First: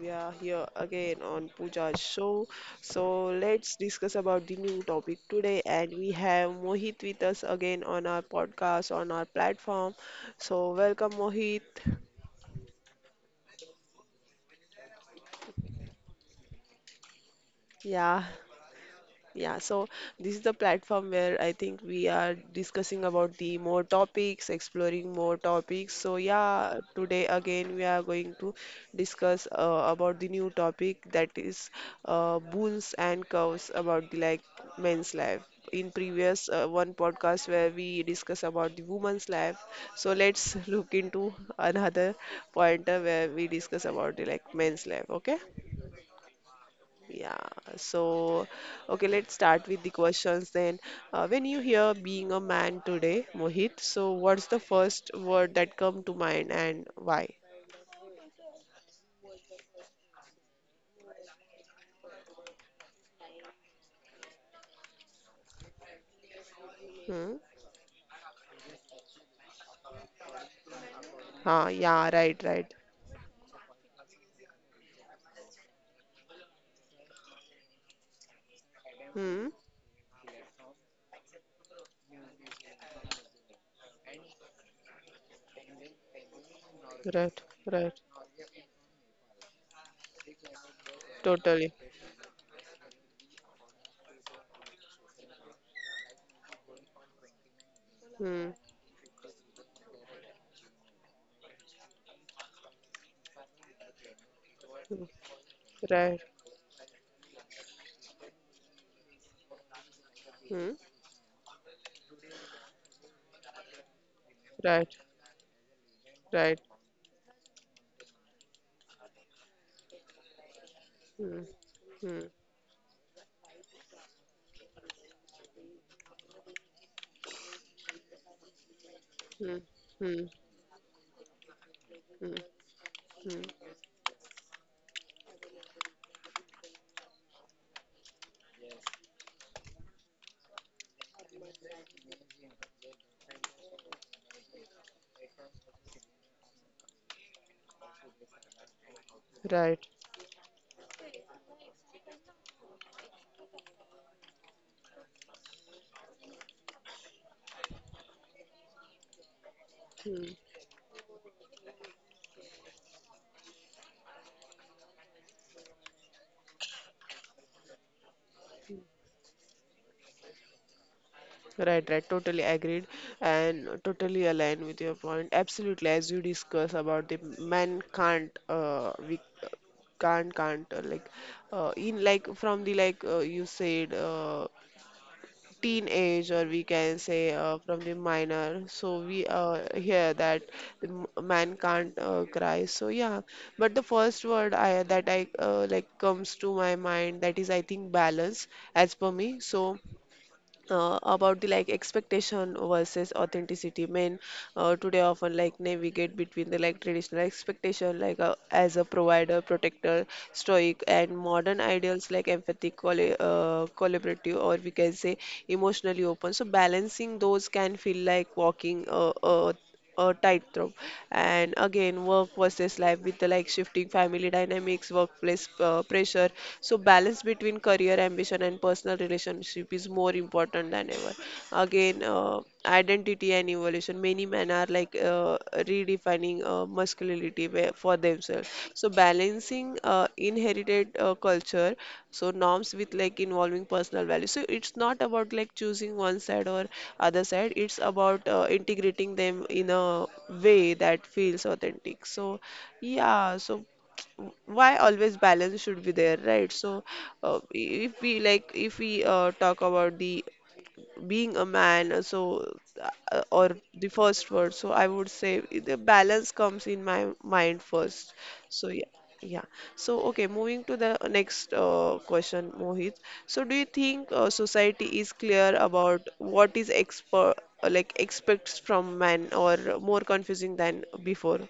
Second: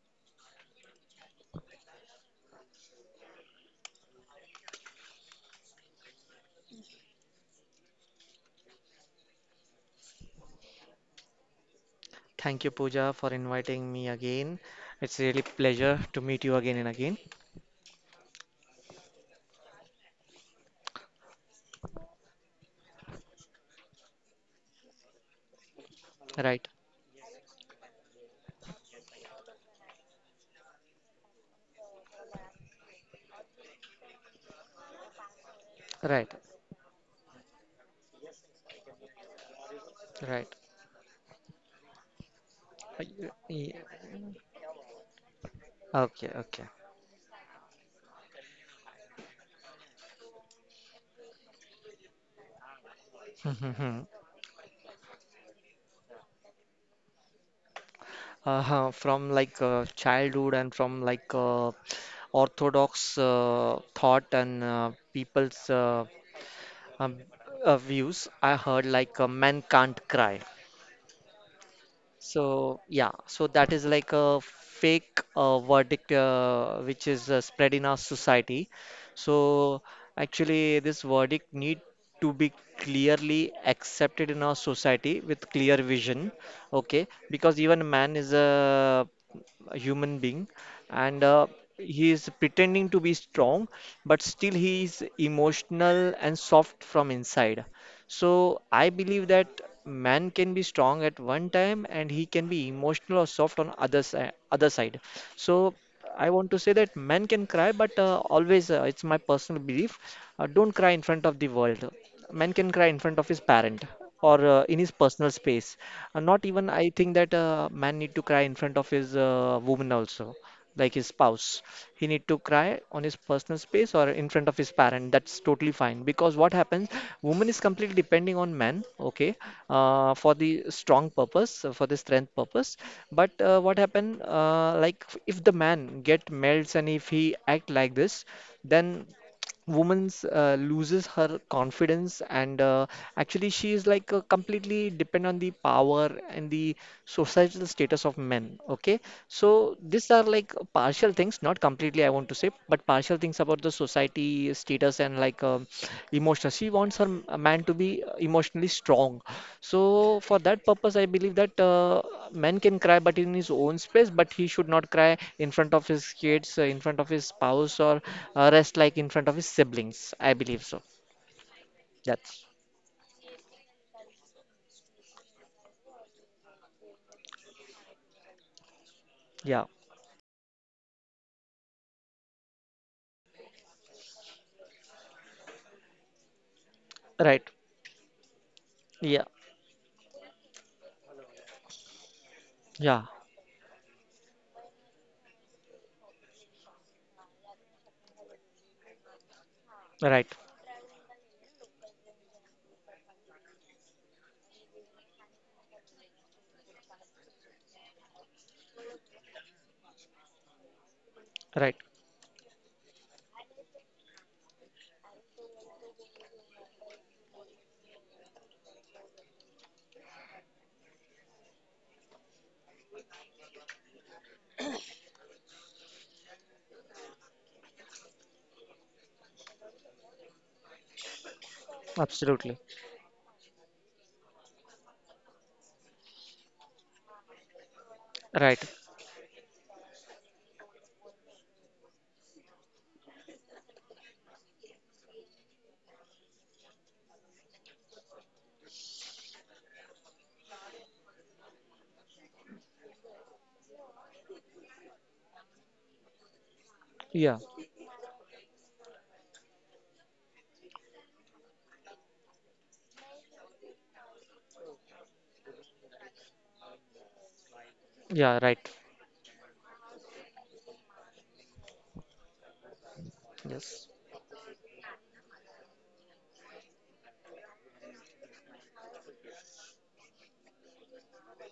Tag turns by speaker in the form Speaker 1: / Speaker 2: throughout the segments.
Speaker 1: we are here again on Pooja's show. So let's discuss about the new topic today, and we have Mohit with us again on our podcast on our platform. So welcome, Mohit.
Speaker 2: Thank you, Pooja, for inviting me again. It's really pleasure to meet you again and again.
Speaker 1: Yeah. Yeah, so this is the platform where I think we are discussing about the more topics, exploring more topics. So
Speaker 2: Right,
Speaker 1: yeah, today again we are going to discuss about the new topic that is boons and curves about the like men's life. In
Speaker 2: right,
Speaker 1: previous one podcast where we discuss about the woman's life, so
Speaker 2: right.
Speaker 1: let's look into another pointer
Speaker 2: Uh, y-
Speaker 1: where we discuss about
Speaker 2: yeah,
Speaker 1: the like men's life. Okay?
Speaker 2: okay, okay.
Speaker 1: Yeah, so okay, let's start with the questions then. When you hear being a man today, Mohit, so what's the first word that come to mind and why?
Speaker 2: From like childhood and from like orthodox thought and people's um,
Speaker 1: Hmm?
Speaker 2: views, I heard like men can't cry.
Speaker 1: Ah, yeah, right, right.
Speaker 2: So yeah, so that is like a fake verdict which is spread in our society.
Speaker 1: Hmm?
Speaker 2: So actually, this verdict need to be clearly accepted in our society with clear vision. Okay,
Speaker 1: Right,
Speaker 2: because even
Speaker 1: right.
Speaker 2: man is a human being, and
Speaker 1: Totally.
Speaker 2: he is pretending to be strong, but still he is emotional and soft from inside.
Speaker 1: Hmm.
Speaker 2: So I believe that man can be strong at one time and he can be emotional or soft on other side, other side.
Speaker 1: Hmm.
Speaker 2: So
Speaker 1: Right.
Speaker 2: I want to say that men can cry, but always it's my personal belief. Don't
Speaker 1: Hmm.
Speaker 2: cry in front of the world. Man can cry in front of his parent or in his
Speaker 1: Right,
Speaker 2: personal space. And not
Speaker 1: right.
Speaker 2: even I think that a man need to cry in front of his woman also, like his
Speaker 1: Hmm.
Speaker 2: spouse. He
Speaker 1: Hmm.
Speaker 2: need to cry on his personal space or in front of his parent. That's totally fine because what happens, woman is completely depending on man, okay,
Speaker 1: Hmm. Hmm.
Speaker 2: for the strong purpose, for the strength
Speaker 1: Hmm.
Speaker 2: purpose. But
Speaker 1: Hmm.
Speaker 2: what happen, like if the man get melts and if he act like this, then woman's loses her confidence and actually she is like completely depend on the power and the societal status of men. Okay, so
Speaker 1: Right.
Speaker 2: these are like partial things, not completely, I want to say, but partial things about the society status and like emotional. She wants a man to be emotionally strong. So
Speaker 1: Hmm.
Speaker 2: for that purpose, I believe that man can cry, but in his own space, but he should not cry in front of his kids, in front of his spouse, or rest like in front of his siblings. I believe so.
Speaker 1: Right, right.
Speaker 2: That's
Speaker 1: Totally agreed and totally aligned with your point. Absolutely, as you discuss about the man can't, we
Speaker 2: yeah,
Speaker 1: can't like, in like from the like you said, teenage or we can say
Speaker 2: right.
Speaker 1: from the minor. So
Speaker 2: Yeah,
Speaker 1: we hear that the man can't cry. So
Speaker 2: yeah,
Speaker 1: yeah, but the first word I that I like comes to my mind, that is I think balance as per me. So
Speaker 2: right,
Speaker 1: about the like expectation versus authenticity, men today often like navigate between the like traditional expectation like as a provider protector stoic and modern
Speaker 2: right.
Speaker 1: ideals like empathy collaborative, or we can say emotionally open, so balancing those can feel like walking a tightrope. And again, work versus life with the like shifting family dynamics, workplace pressure. So balance between career ambition and personal relationship is more important than ever. Again,
Speaker 2: Absolutely,
Speaker 1: identity and evolution, many men are like redefining masculinity where, for themselves.
Speaker 2: right.
Speaker 1: So balancing inherited culture, so norms with like involving personal values. So it's not about like choosing one side or other side. It's about integrating them in a way that feels authentic. So yeah, so why always balance should be there, right? So
Speaker 2: Yeah,
Speaker 1: if we like, if we talk about the being a man, or the first word. So I would say the balance comes in my mind first.
Speaker 2: yeah, right.
Speaker 1: So yeah, yeah. So okay, moving to the next question, Mohit. So do you
Speaker 2: Yes.
Speaker 1: think society is clear about what is exper like expects from men, or more confusing than before?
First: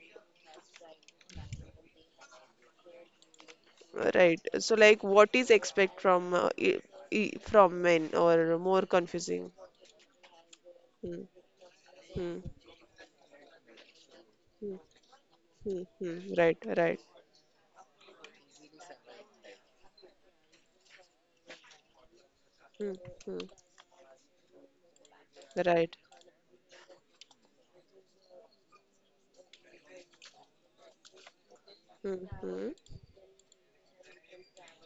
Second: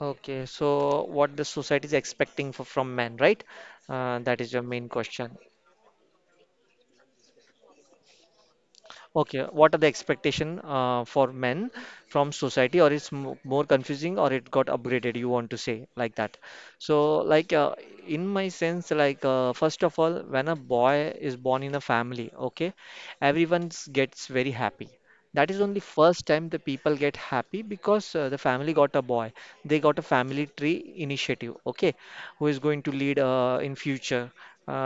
Speaker 2: Okay, so what the society is expecting for, from men, right?
Speaker 1: Right.
Speaker 2: That is your
Speaker 1: So
Speaker 2: main
Speaker 1: like, what
Speaker 2: question.
Speaker 1: is expect from from men, or more
Speaker 2: Okay,
Speaker 1: confusing?
Speaker 2: what are the expectation
Speaker 1: Hmm,
Speaker 2: for men from
Speaker 1: hmm,
Speaker 2: society, or it's mo more confusing, or it got
Speaker 1: hmm,
Speaker 2: upgraded? You want to say
Speaker 1: hmm,
Speaker 2: like
Speaker 1: hmm.
Speaker 2: that?
Speaker 1: Right, right.
Speaker 2: So, like in my sense, like first of all, when a boy is born in a family, okay,
Speaker 1: Hmm, hmm, hmm.
Speaker 2: gets very happy. That is only
Speaker 1: Right.
Speaker 2: first time the people get happy because the family got a boy. They got a family tree initiative. Okay,
Speaker 1: Hmm,
Speaker 2: who is
Speaker 1: hmm,
Speaker 2: going to lead in future,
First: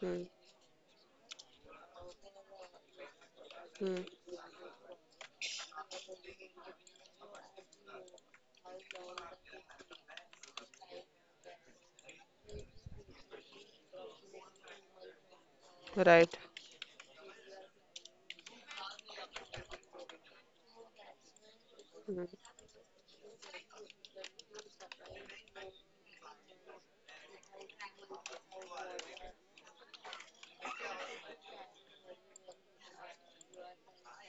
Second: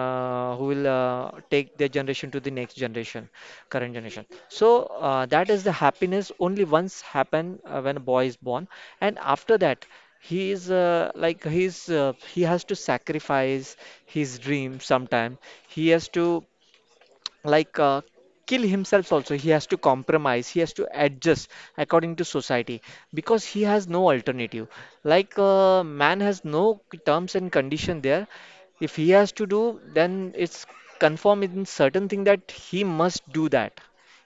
Speaker 1: hmm,
Speaker 2: who will take their generation to the next generation, current
Speaker 1: hmm.
Speaker 2: generation. So that is the happiness only once happen when a boy is born, and after that he is like he's he has to sacrifice his dream sometime. He has
Speaker 1: Right.
Speaker 2: to like uh, kill himself also. He has to compromise, he has to adjust according to
Speaker 1: Hmm.
Speaker 2: society because he has no alternative, like man has no terms and condition there. If he has to do, then it's confirm in certain thing that he must do that.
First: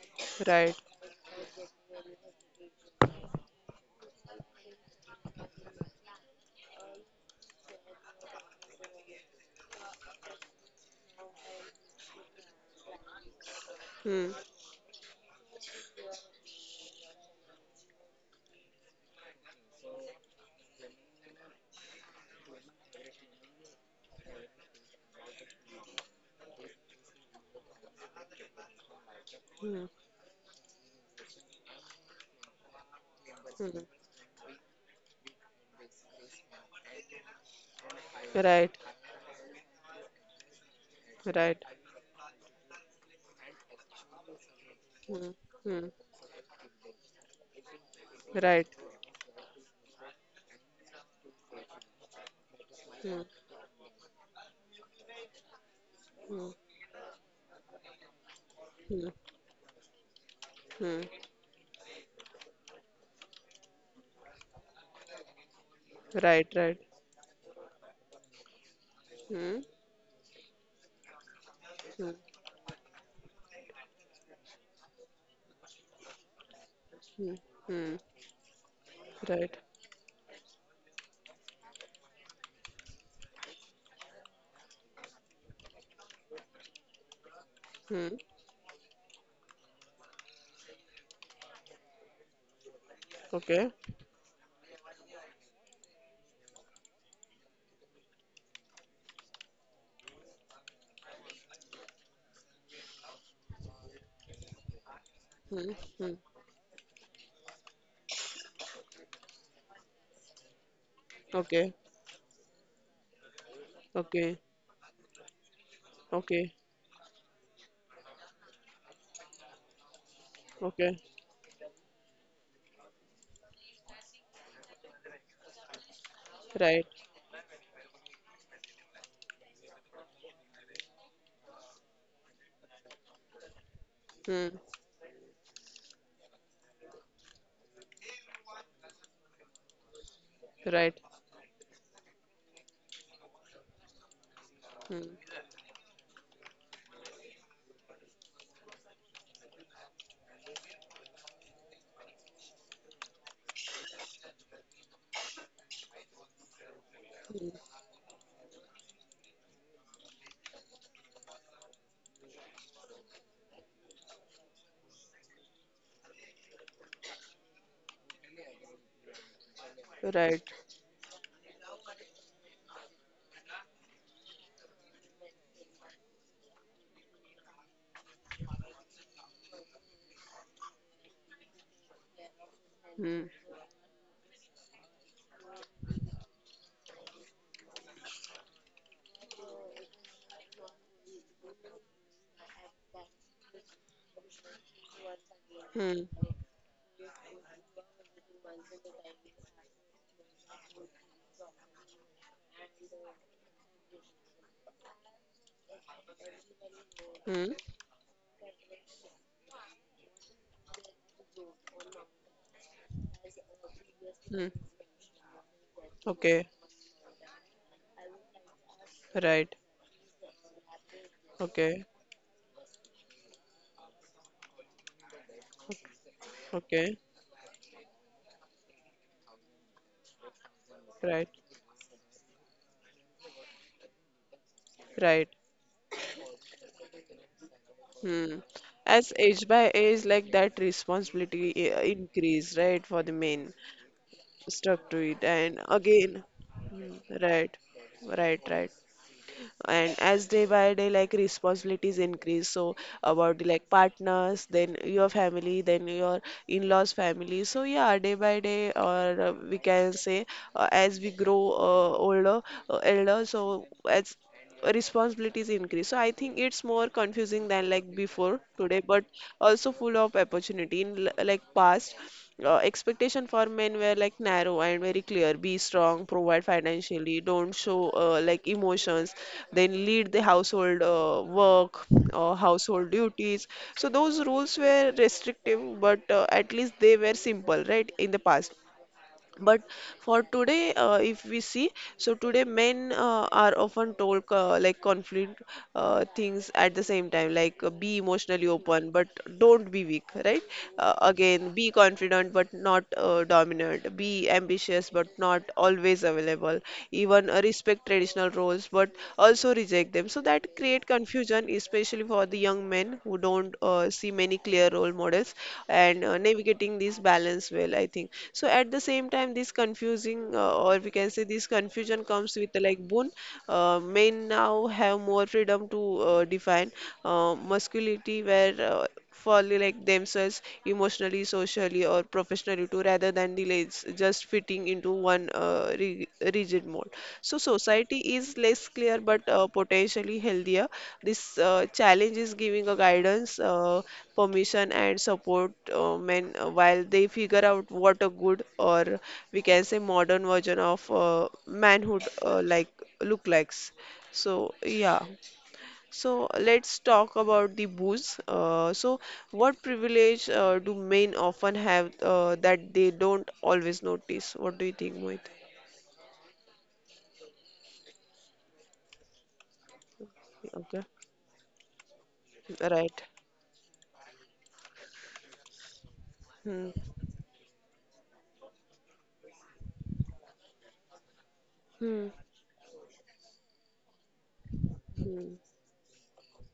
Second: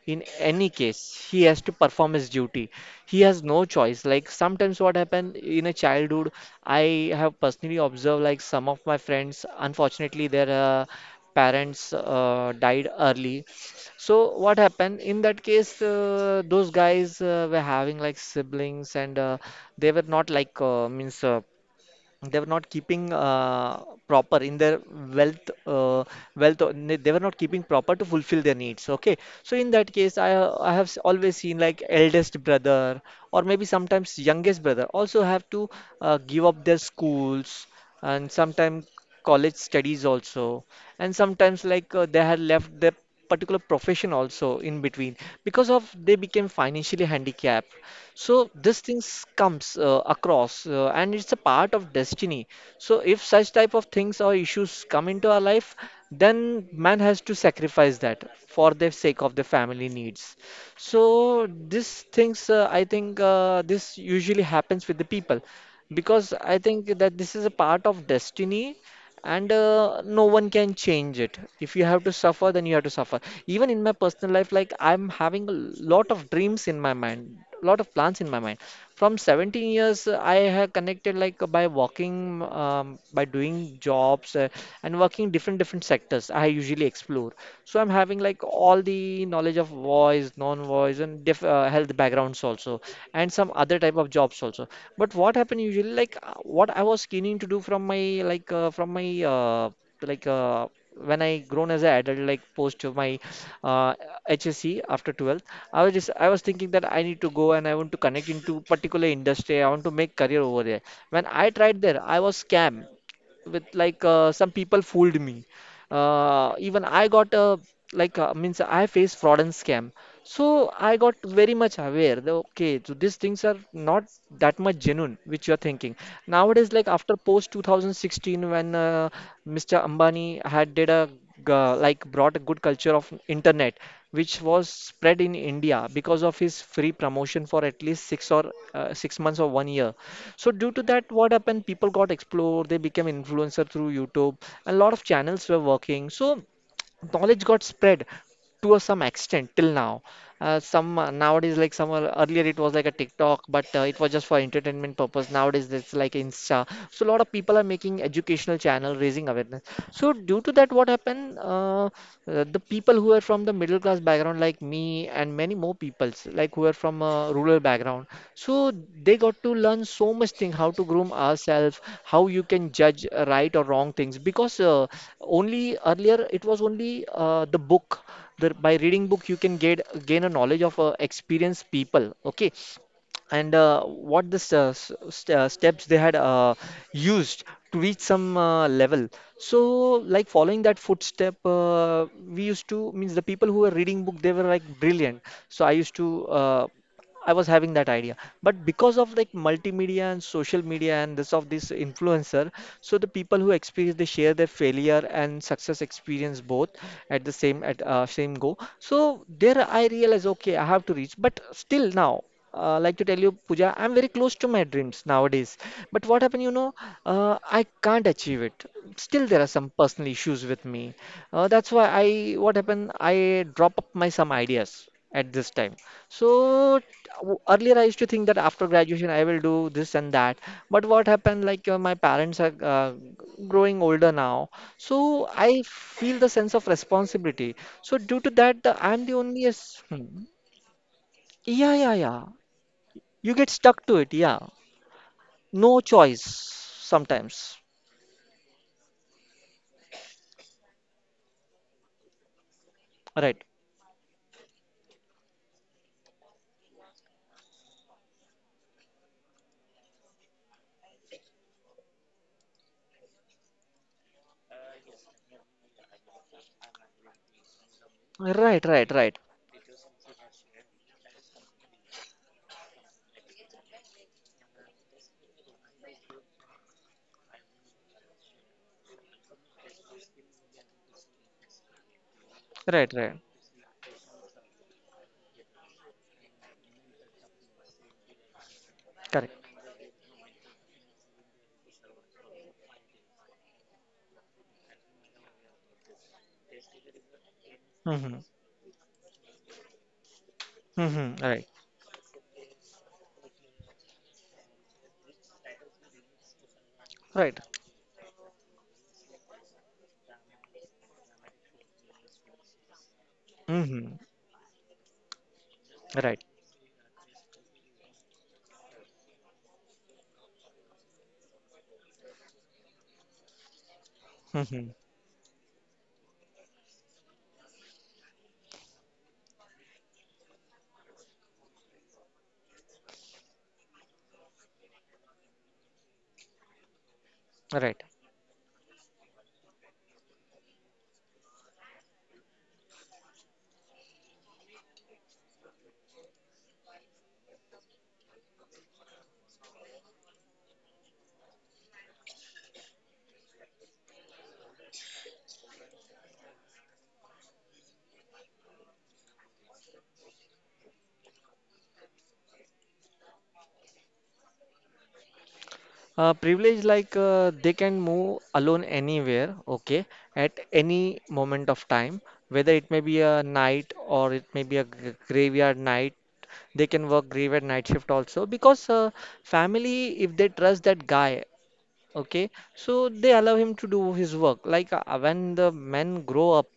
Speaker 2: In any
Speaker 1: Right.
Speaker 2: case he has to perform his duty, he has no choice. Like sometimes what happened in a childhood, I have personally observed like some of my friends unfortunately their parents died early. So
Speaker 1: Hmm,
Speaker 2: what happened in that case, those guys were having like siblings and they were not like means they were not keeping proper in their wealth, they were not keeping proper to fulfill their needs. Okay, so in
Speaker 1: hmm,
Speaker 2: that case I have always seen like eldest brother or maybe
Speaker 1: hmm.
Speaker 2: sometimes youngest brother also have to give up their schools and
Speaker 1: Right.
Speaker 2: sometimes college studies also, and
Speaker 1: Right.
Speaker 2: sometimes like they had left their particular profession also in between
Speaker 1: Hmm,
Speaker 2: because of
Speaker 1: hmm,
Speaker 2: they became financially handicapped.
Speaker 1: hmm.
Speaker 2: So
Speaker 1: Right.
Speaker 2: this things comes across and it's a part of destiny. So
Speaker 1: Hmm,
Speaker 2: if such type of things or issues come into our life,
Speaker 1: hmm,
Speaker 2: then man has to sacrifice that for the
Speaker 1: hmm,
Speaker 2: sake of the family needs.
Speaker 1: hmm.
Speaker 2: So these things, I think this usually happens with the people because
Speaker 1: Right.
Speaker 2: I
Speaker 1: Right.
Speaker 2: think that this is a part of destiny, and
Speaker 1: Hmm,
Speaker 2: no one can change it. If you have
Speaker 1: hmm,
Speaker 2: to suffer, then you have to suffer. Even in my personal life, like I'm having a lot of dreams in my
Speaker 1: hmm,
Speaker 2: mind, lot of
Speaker 1: hmm.
Speaker 2: plans in my mind. From
Speaker 1: Right.
Speaker 2: 17 years, I have connected like by walking, by doing jobs and working different different sectors. I usually explore. So I'm
Speaker 1: Hmm.
Speaker 2: having like all the knowledge of voice, non-voice, and diff health backgrounds also, and some
Speaker 1: Okay.
Speaker 2: other type of jobs also. But what happened usually, like what I was keening to do from my like uh, when I grown as an adult, like post of my uh, HSC after 12th,
Speaker 1: Hmm, hmm.
Speaker 2: I was thinking that I need to go and I want to connect into particular industry. I want to make career over there. When I
Speaker 1: Okay.
Speaker 2: tried there, I was scam with like
Speaker 1: Okay.
Speaker 2: some people fooled me.
Speaker 1: Okay.
Speaker 2: Even I got like means I faced fraud and scam. So I
Speaker 1: Okay.
Speaker 2: got very much aware that okay, so these things are not that much genuine, which you're thinking. Nowadays,
Speaker 1: Right.
Speaker 2: like after post 2016, when Mr. Ambani had did a g- like brought a good culture of internet, which
Speaker 1: Hmm.
Speaker 2: was spread in India because of his free promotion for at least six or 6 months or 1 year. So due to
Speaker 1: Right.
Speaker 2: that, what happened? People got explore. They became influencer through YouTube, and a lot of
Speaker 1: Hmm,
Speaker 2: channels were working. So knowledge got spread to some extent till now. Some nowadays, like earlier, it was like a TikTok, but it was just for entertainment purpose. Nowadays, it's like Insta. So a lot of
Speaker 1: hmm.
Speaker 2: people are making educational channel, raising awareness. So due to that, what happened? The people who are from the middle class background, like me, and many more peoples, like who are from a rural background, so they got to learn so much
Speaker 1: Right.
Speaker 2: thing, how to groom ourselves, how you can judge right or wrong things, because only earlier, it was only the book. By reading book, you can get gain a knowledge of experienced people. Okay,
Speaker 1: Hmm,
Speaker 2: and what the st st steps they had used to reach some level. So, like following that footstep, we used to means the people who were reading book they were like brilliant. So I used
Speaker 1: hmm,
Speaker 2: to I was having that idea, but because of like multimedia and social media and this influencer, so the people who experience they share their failure and success experience both at the
Speaker 1: hmm,
Speaker 2: same at same go. So there I realize okay I have to reach, but still now like to tell you, Pooja, I'm very close to
Speaker 1: hmm.
Speaker 2: my dreams nowadays. But what happened, you
Speaker 1: Okay.
Speaker 2: know, I can't achieve it. Still, there are
Speaker 1: Right.
Speaker 2: some personal issues with me. That's why
Speaker 1: Okay.
Speaker 2: I drop up my some ideas at this time. So t-
Speaker 1: Okay.
Speaker 2: earlier I used to think that after graduation I will do this and that. But what
Speaker 1: Right.
Speaker 2: happened, like my parents are growing older now, so
Speaker 1: Right.
Speaker 2: I feel the sense of responsibility. So due to
Speaker 1: Hmm.
Speaker 2: that, the, I'm the
Speaker 1: As
Speaker 2: only.
Speaker 1: age by
Speaker 2: Yes.
Speaker 1: age,
Speaker 2: Hmm,
Speaker 1: like that
Speaker 2: yeah,
Speaker 1: responsibility
Speaker 2: yeah, yeah,
Speaker 1: increase, right, for the
Speaker 2: you get
Speaker 1: men
Speaker 2: stuck to it. Yeah,
Speaker 1: stuck to it. And
Speaker 2: no choice
Speaker 1: again,
Speaker 2: sometimes.
Speaker 1: right, right, right. And as day by day like responsibilities increase, so
Speaker 2: Right,
Speaker 1: about like partners, then your family, then your in-laws family. So yeah, day by day, or we can say as we grow older elder, so as responsibilities increase, so I think it's more confusing than like before
Speaker 2: right,
Speaker 1: today,
Speaker 2: right,
Speaker 1: but
Speaker 2: right,
Speaker 1: also full of opportunity. In like past, expectation for men were like narrow and very clear: be strong, provide financially, don't show like emotions, then lead the household work,
Speaker 2: right,
Speaker 1: household
Speaker 2: right,
Speaker 1: duties. So those rules were restrictive, but at least they were simple, right, in the past.
Speaker 2: correct.
Speaker 1: But for today, if we see, so today men are often told like conflict things at the same time, like be
Speaker 2: Mm-hmm.
Speaker 1: emotionally open, but don't be weak, right?
Speaker 2: Mm-hmm. Right,
Speaker 1: Again, be confident but not dominant, be ambitious but not always available, even
Speaker 2: right.
Speaker 1: respect traditional roles but also reject them. So that create confusion, especially for the young men who don't
Speaker 2: Mm-hmm.
Speaker 1: see many clear role models, and
Speaker 2: Right.
Speaker 1: navigating this balance well, I think. So at the same time, this confusing, or we can say this confusion comes with like boon. Men
Speaker 2: Mm-hmm.
Speaker 1: now have more freedom to define masculinity where, for like themselves, emotionally, socially, or professionally too, rather than delays just fitting into one rigid mold. So
Speaker 2: Right.
Speaker 1: society is less clear but potentially healthier. This challenge is giving a guidance, permission, and support men while they figure out what a good, or we can say modern version of manhood like look likes. So yeah. So let's talk about the booze. What privilege do men often have that they don't always notice? What do you think, Mohit?
Speaker 2: Uh, privilege like they can move alone anywhere. Okay, at
Speaker 1: Okay,
Speaker 2: any moment of time, whether it may be
Speaker 1: right.
Speaker 2: a night or it may be a graveyard night. They
Speaker 1: Hmm.
Speaker 2: can work graveyard night shift also because family if they trust that guy.
Speaker 1: Hmm.
Speaker 2: Okay, so they allow him to do his work. Like when
Speaker 1: Hmm.
Speaker 2: the men grow up,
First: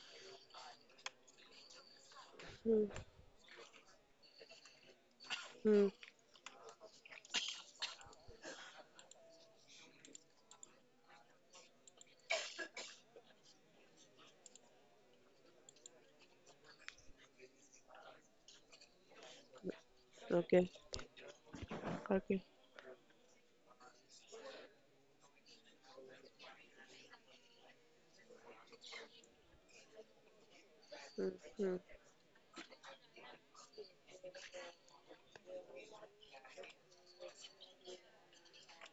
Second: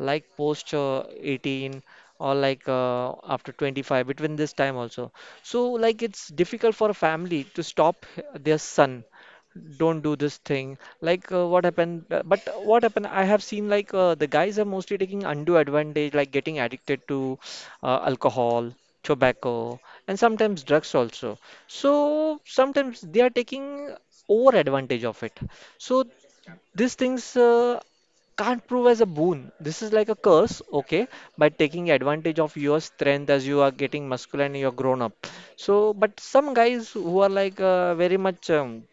Speaker 2: like post 18 or like
Speaker 1: Hmm.
Speaker 2: after 25, between this time also. So
Speaker 1: Hmm.
Speaker 2: like it's difficult for a family to stop their son. Don't do this thing. Like what happened? But what happened? I have seen like the guys are mostly taking undue advantage, like getting addicted to alcohol, tobacco, and sometimes
Speaker 1: Okay.
Speaker 2: drugs also. So
Speaker 1: Okay.
Speaker 2: sometimes they are taking over advantage of it. So these things can't prove as a boon. This is like a curse, okay,
Speaker 1: Hmm.
Speaker 2: by
Speaker 1: Hmm.
Speaker 2: taking advantage of your strength as you are getting muscular and you're grown up. So, but some guys who are like very much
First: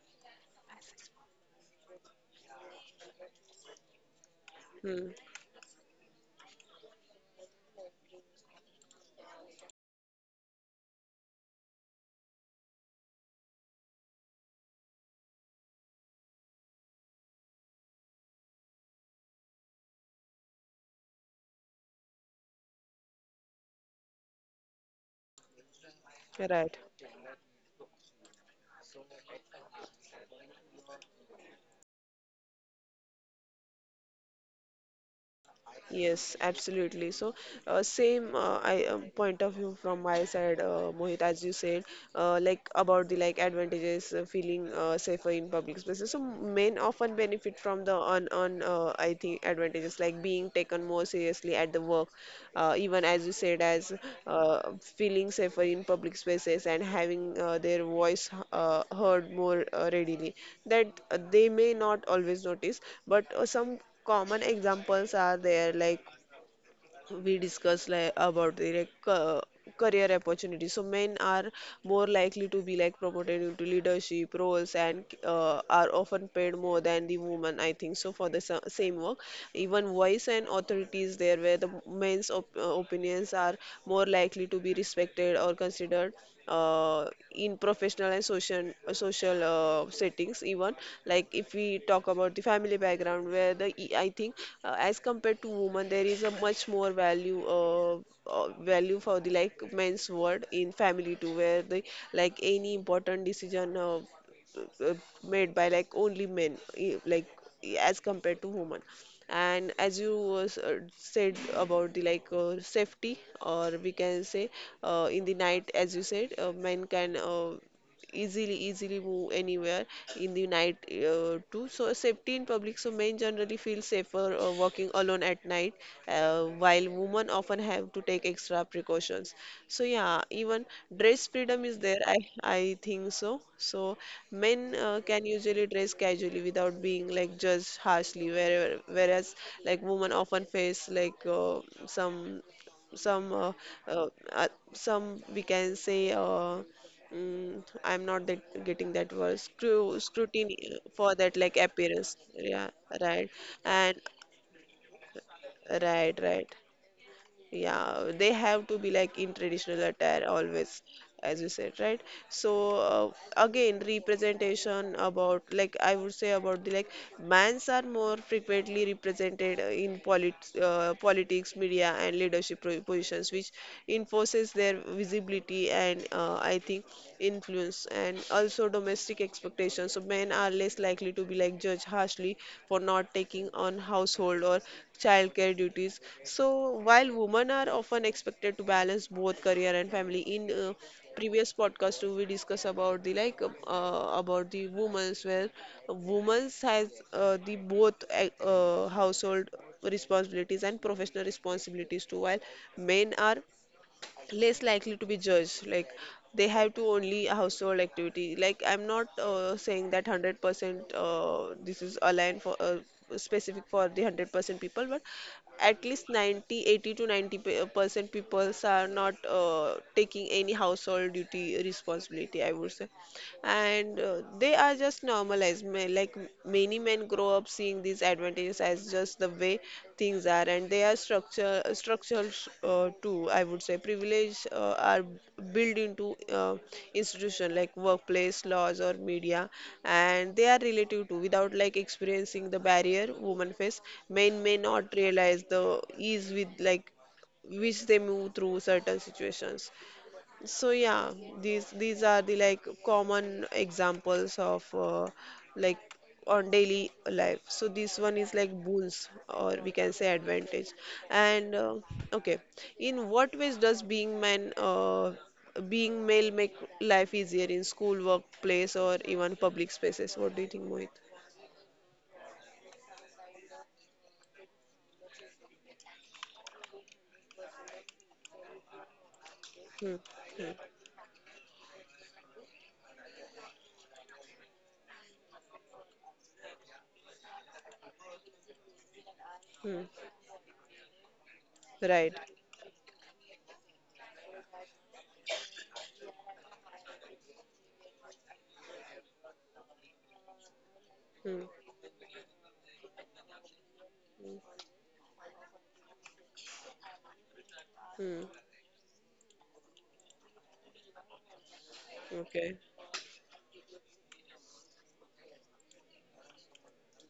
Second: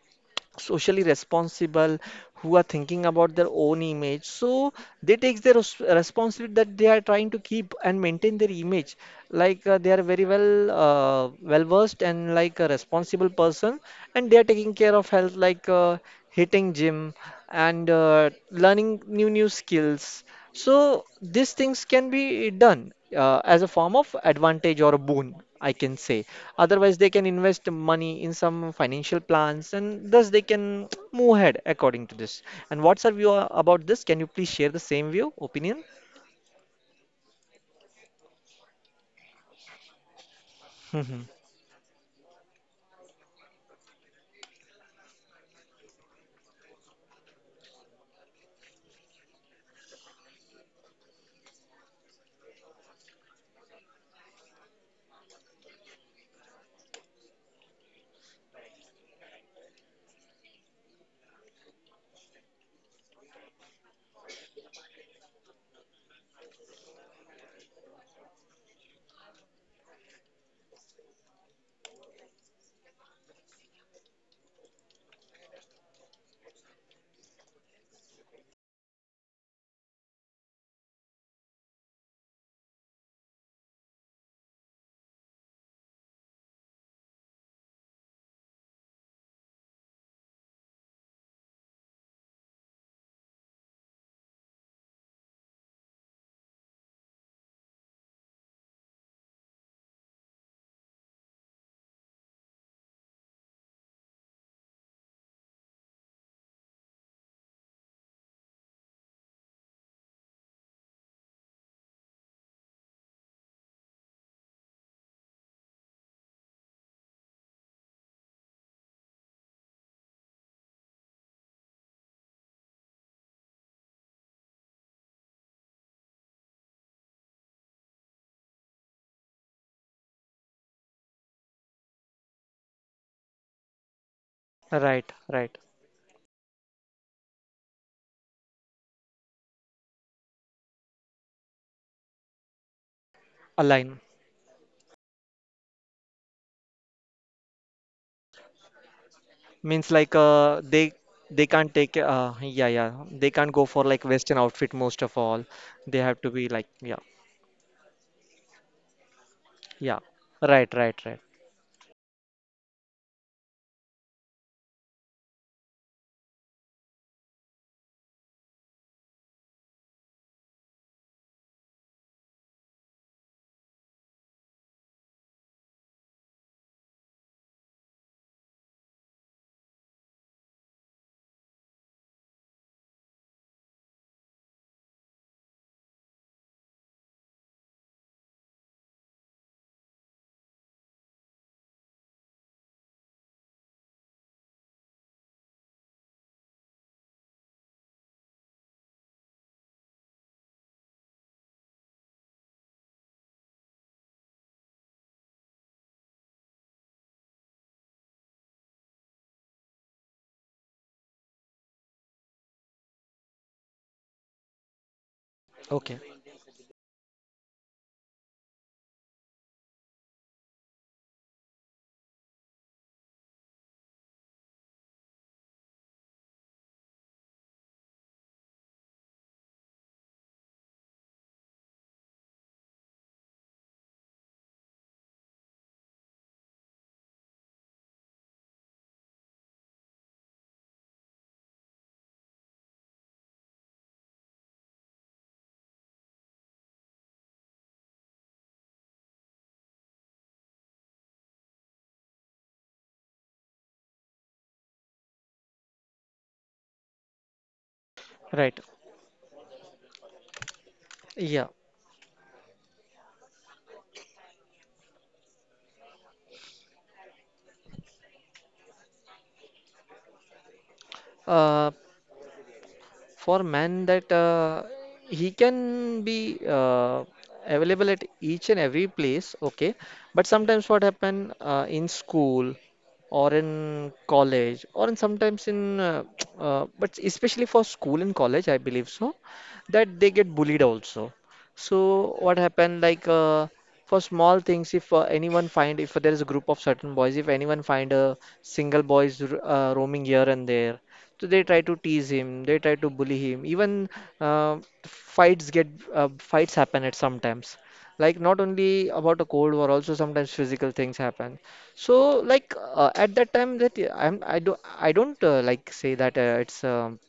Speaker 2: socially responsible, who are thinking about their own image. So
Speaker 1: Hmm.
Speaker 2: they take their responsibility that they are trying to keep and maintain their image. They are very well well versed and like a responsible person, and they are taking care of health, hitting gym and learning new skills. So these things can be done as a form of advantage or a boon, I can say.
Speaker 1: Right.
Speaker 2: Otherwise, they can invest money in some financial plans and thus they can move ahead according to this. And what's your view about this? Can you please share the same view, opinion?
Speaker 1: Yes, absolutely. So, same I point of view from my side, Mohit,
Speaker 2: Mhm.
Speaker 1: as you said, like about the like advantages, feeling safer in public spaces. So, men often benefit from the on I think advantages like being taken more seriously at the work, even as you said, as uh, feeling safer in public spaces and having their voice heard more readily, that they may not always notice, but some common examples are there, like we discuss like about the like, career opportunities. So men are more likely to be like promoted into leadership roles, and are often paid more than the women, I think so, for the same work. Even voice and authority is there where the men's opinions are more likely to be respected or considered uh, in professional and social social settings. Even like if we talk about the family background, where the e, I think, as compared to women, there is a much more value value for the like men's word in family too, where the like any important decision uh, made by like only men eh, like eh, as compared to women. And as you said about the like safety, or we can say in the night, as you said men can easily move anywhere in the night too. So safety in public, so men generally feel safer walking alone at night, while women often have to take extra precautions. So yeah, even dress freedom is there, I think so. So men
Speaker 2: Right,
Speaker 1: can
Speaker 2: right.
Speaker 1: usually dress casually without being like judged harshly where, whereas like women often face like some some uh,
Speaker 2: Align
Speaker 1: uh, uh, some, we can say, mm, I'm not that getting that word,
Speaker 2: means
Speaker 1: scrutiny
Speaker 2: they
Speaker 1: for that
Speaker 2: they
Speaker 1: like
Speaker 2: can't take
Speaker 1: appearance.
Speaker 2: yeah,
Speaker 1: Yeah,
Speaker 2: yeah, they
Speaker 1: right.
Speaker 2: can't go for
Speaker 1: And
Speaker 2: like Western outfit most of all. They
Speaker 1: right,
Speaker 2: have to be
Speaker 1: right.
Speaker 2: like, yeah,
Speaker 1: Yeah, they have to be like in traditional
Speaker 2: yeah,
Speaker 1: attire
Speaker 2: right,
Speaker 1: always,
Speaker 2: right, right,
Speaker 1: as you said, right? So again, representation about like I would say about the like mans are more frequently represented in politics, media, and leadership positions, which enforces their visibility and I think influence, and also domestic expectations. So men are less likely to be like judged harshly for not taking on household or childcare duties. So while women are often expected to balance both career and family, in previous podcast too, we discuss about the like about the women's, where women's has the both household responsibilities and professional responsibilities too, while men are less likely to be judged like they have to only a household activity. Like I'm not saying that 100% this is aligned for specific for the 100% people, but at
Speaker 2: okay,
Speaker 1: least 90, 80 to 90 percent people are not taking any household duty responsibility, I would say. And they are just normalized. Many men grow up seeing these advantages as just the way things are, and they are structure structural too, I would say. Privilege are built into uh, institution like workplace laws or media, and they are relative to, without like experiencing the barrier women face, men may not realize the ease with like which they move through certain situations. So yeah, these are the like common examples of like on daily life. So this one is like
Speaker 2: right,
Speaker 1: boons, or we can say advantage.
Speaker 2: yeah.
Speaker 1: And okay, in what ways does being man being male make life easier in school, workplace, or even public spaces? What do you think, Mohit?
Speaker 2: Uh, for man that he can be available at each and every place, okay,
Speaker 1: Hmm,
Speaker 2: but
Speaker 1: hmm,
Speaker 2: sometimes what happen in school or in college or in sometimes in but especially for school and college, I believe so,
Speaker 1: hmm.
Speaker 2: that they get bullied also.
Speaker 1: Right.
Speaker 2: So what happened for small things, if anyone find, if there is a group of certain boys, if anyone find a single boys roaming here and there, so they
Speaker 1: Hmm,
Speaker 2: try to tease him, they try to bully him, even uh, fights get fights happen at sometimes, like
Speaker 1: hmm.
Speaker 2: not only about a cold war, also sometimes physical things happen. So
Speaker 1: Okay.
Speaker 2: at that time that I'm I do I don't like say that uh, it's um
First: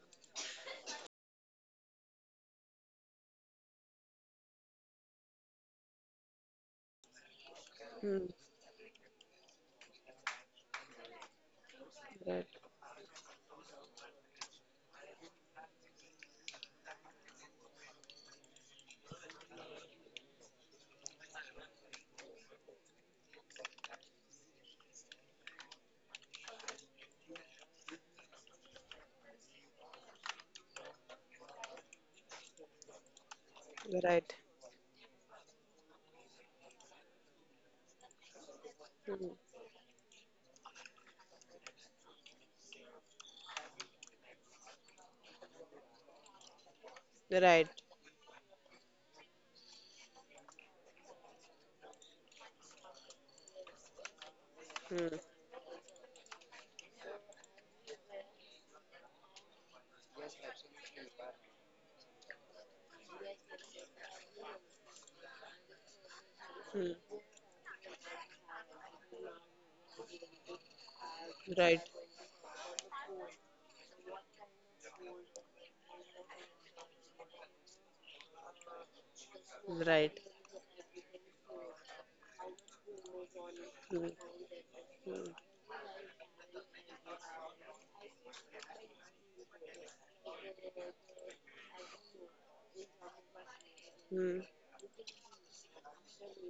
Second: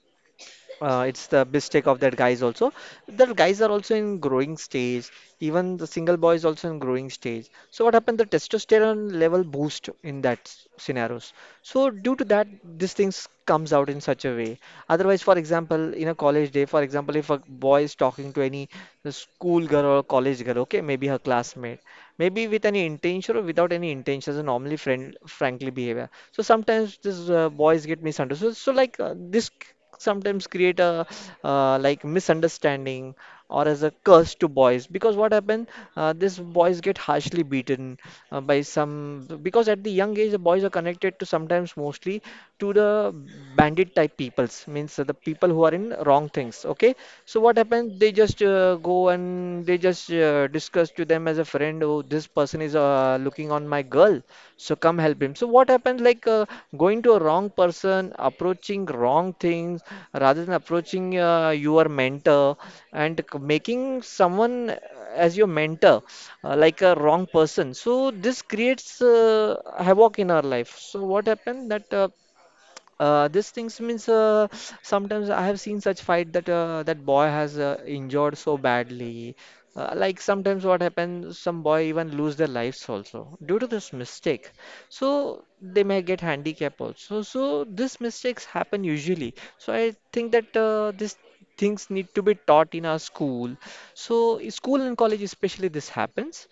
Speaker 2: uh, it's the mistake of that guys also. The guys are also in growing stage. Even the single boy is also in growing stage. So what happened?
Speaker 1: Hmm.
Speaker 2: The testosterone level boost in that scenarios. So due to that,
Speaker 1: Right.
Speaker 2: these things comes out in such a way. Otherwise, for example, in a college day, for example, if a boy is talking to any school girl or college girl, okay, maybe her classmate, maybe with any intention or without any intention, is a normally friend, frankly behavior, so sometimes these boys get misunderstood. So this sometimes create a like misunderstanding or as a curse
Speaker 1: Right.
Speaker 2: to boys, because what happened, these boys get harshly beaten by some,
Speaker 1: Hmm.
Speaker 2: because at the young age the boys are connected to sometimes mostly to the bandit type peoples, means the people who are in wrong things, okay, so what
Speaker 1: Right.
Speaker 2: happened, they just go and they just discuss to them as a friend, oh, this person is looking on my girl, so come
Speaker 1: Hmm.
Speaker 2: help him. So what happens, going to a wrong person, approaching wrong things rather than approaching your mentor and making someone as your mentor, like a
Speaker 1: Hmm.
Speaker 2: wrong person. So this creates havoc in our life. So what happened
Speaker 1: Right,
Speaker 2: that this things means sometimes I have seen such fight that that boy has injured so badly. Like
Speaker 1: right.
Speaker 2: sometimes what happens, some boy even lose their lives also due to this
Speaker 1: Hmm.
Speaker 2: mistake.
Speaker 1: Hmm.
Speaker 2: So they may get handicap also. So these mistakes happen usually. So I think that these things need to be taught in our school. So
Speaker 1: Hmm.
Speaker 2: in school and college especially this happens.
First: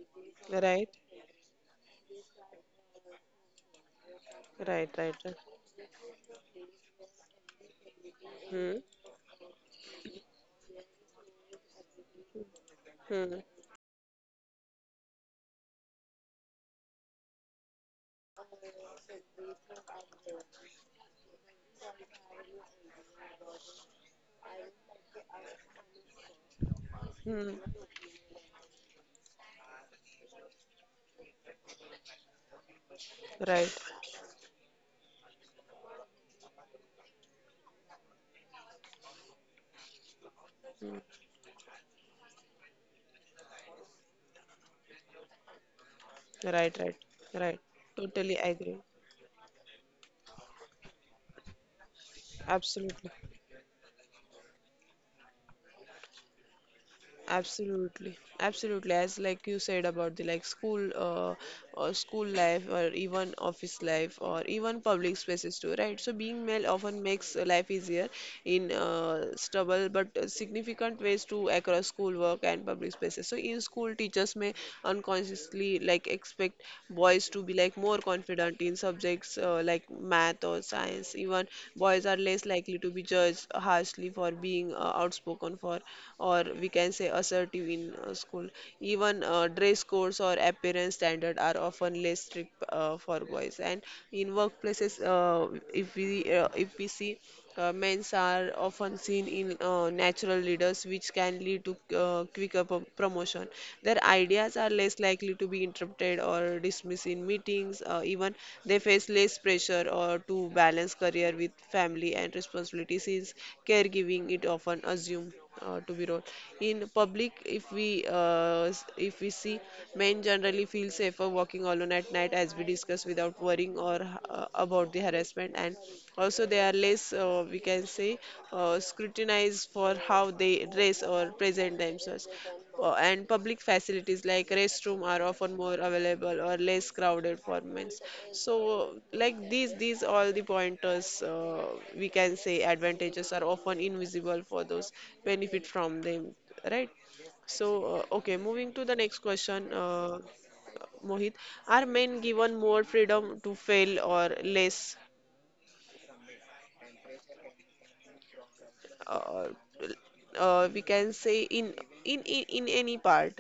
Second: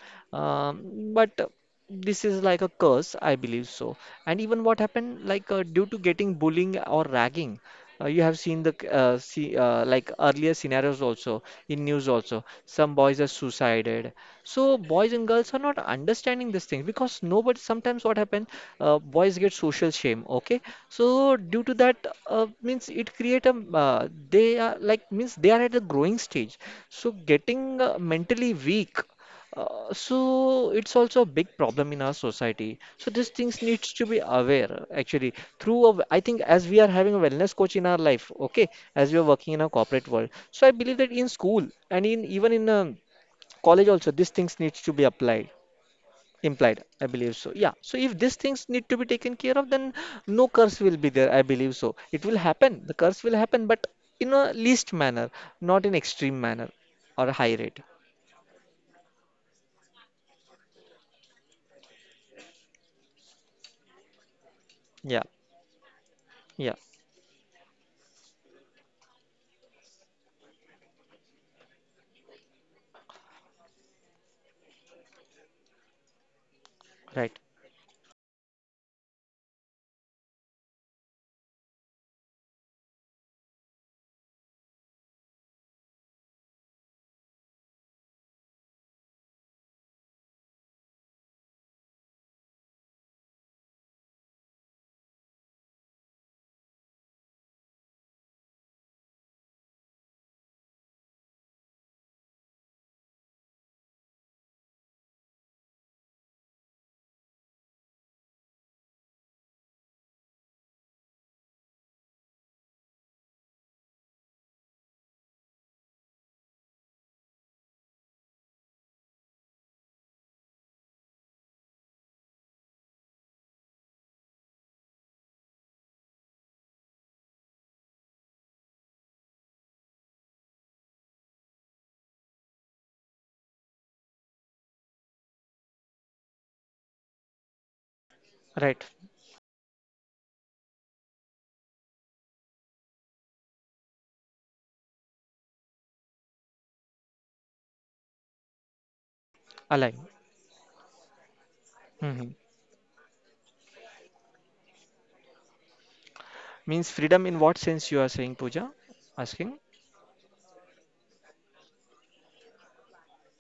Speaker 1: Right,
Speaker 2: But This is like a curse, I believe so. And even what
Speaker 1: right, right,
Speaker 2: happened,
Speaker 1: right.
Speaker 2: due to getting bullying or ragging, you have seen the
Speaker 1: Hmm.
Speaker 2: see like earlier scenarios also in news also. Some boys are
Speaker 1: Hmm.
Speaker 2: suicided. So boys and girls are not understanding this thing, because nobody. Sometimes what happens, boys get social shame. Okay, so due to that means it create a they are like, means they are at a growing stage. So getting
Speaker 1: Hmm.
Speaker 2: mentally weak, so it's also a big problem in our society. So these things
Speaker 1: Right.
Speaker 2: needs to be aware actually through a, I think as we are having a wellness coach in our life, okay, as we are working in a corporate world. So I
Speaker 1: Hmm.
Speaker 2: believe that in school and in even in college also these things needs to be applied,
Speaker 1: Right,
Speaker 2: implied,
Speaker 1: right,
Speaker 2: I believe so.
Speaker 1: right.
Speaker 2: Yeah. So if
Speaker 1: Totally
Speaker 2: these things
Speaker 1: agree.
Speaker 2: need to be taken care of, then no curse will be there, I believe so. It will happen. The
Speaker 1: Absolutely.
Speaker 2: curse will happen, but in a least manner, not in extreme manner or a high rate.
Speaker 1: Absolutely, absolutely. As like you said about the like school or school life or even office life or even public
Speaker 2: Yeah.
Speaker 1: spaces too, right? So being male
Speaker 2: Yeah.
Speaker 1: often makes life easier in stubble but significant ways to across school work and public spaces. So in school, teachers may unconsciously like expect boys
Speaker 2: Right.
Speaker 1: to be like more confident in subjects like math or science. Even boys are less likely to be judged harshly for being outspoken for or we can say assertive in school. Even dress codes or appearance standard are often less strict for boys. And in workplaces, if we see men are often seen in natural leaders, which can lead to quicker promotion. Their ideas are less likely to be interrupted or dismissed in meetings. Even they face less pressure or to balance career with family and responsibility since caregiving it often assumes to be wrong in public if we if we see men generally feel safer walking alone at night as we discussed without worrying or about the harassment and also they are less we can say scrutinized for how they dress or present themselves and public facilities like restroom are often more available or less crowded for men.
Speaker 2: Right.
Speaker 1: So, like these all the pointers we can say advantages are often invisible for those benefit from them, right? So, okay, moving to the next question,
Speaker 2: Alive.
Speaker 1: Mohit, are men
Speaker 2: Hmm.
Speaker 1: given more freedom to fail or less?
Speaker 2: Means freedom in what sense you are saying, Pooja?
Speaker 1: Uh,
Speaker 2: Asking
Speaker 1: we can say in in any part.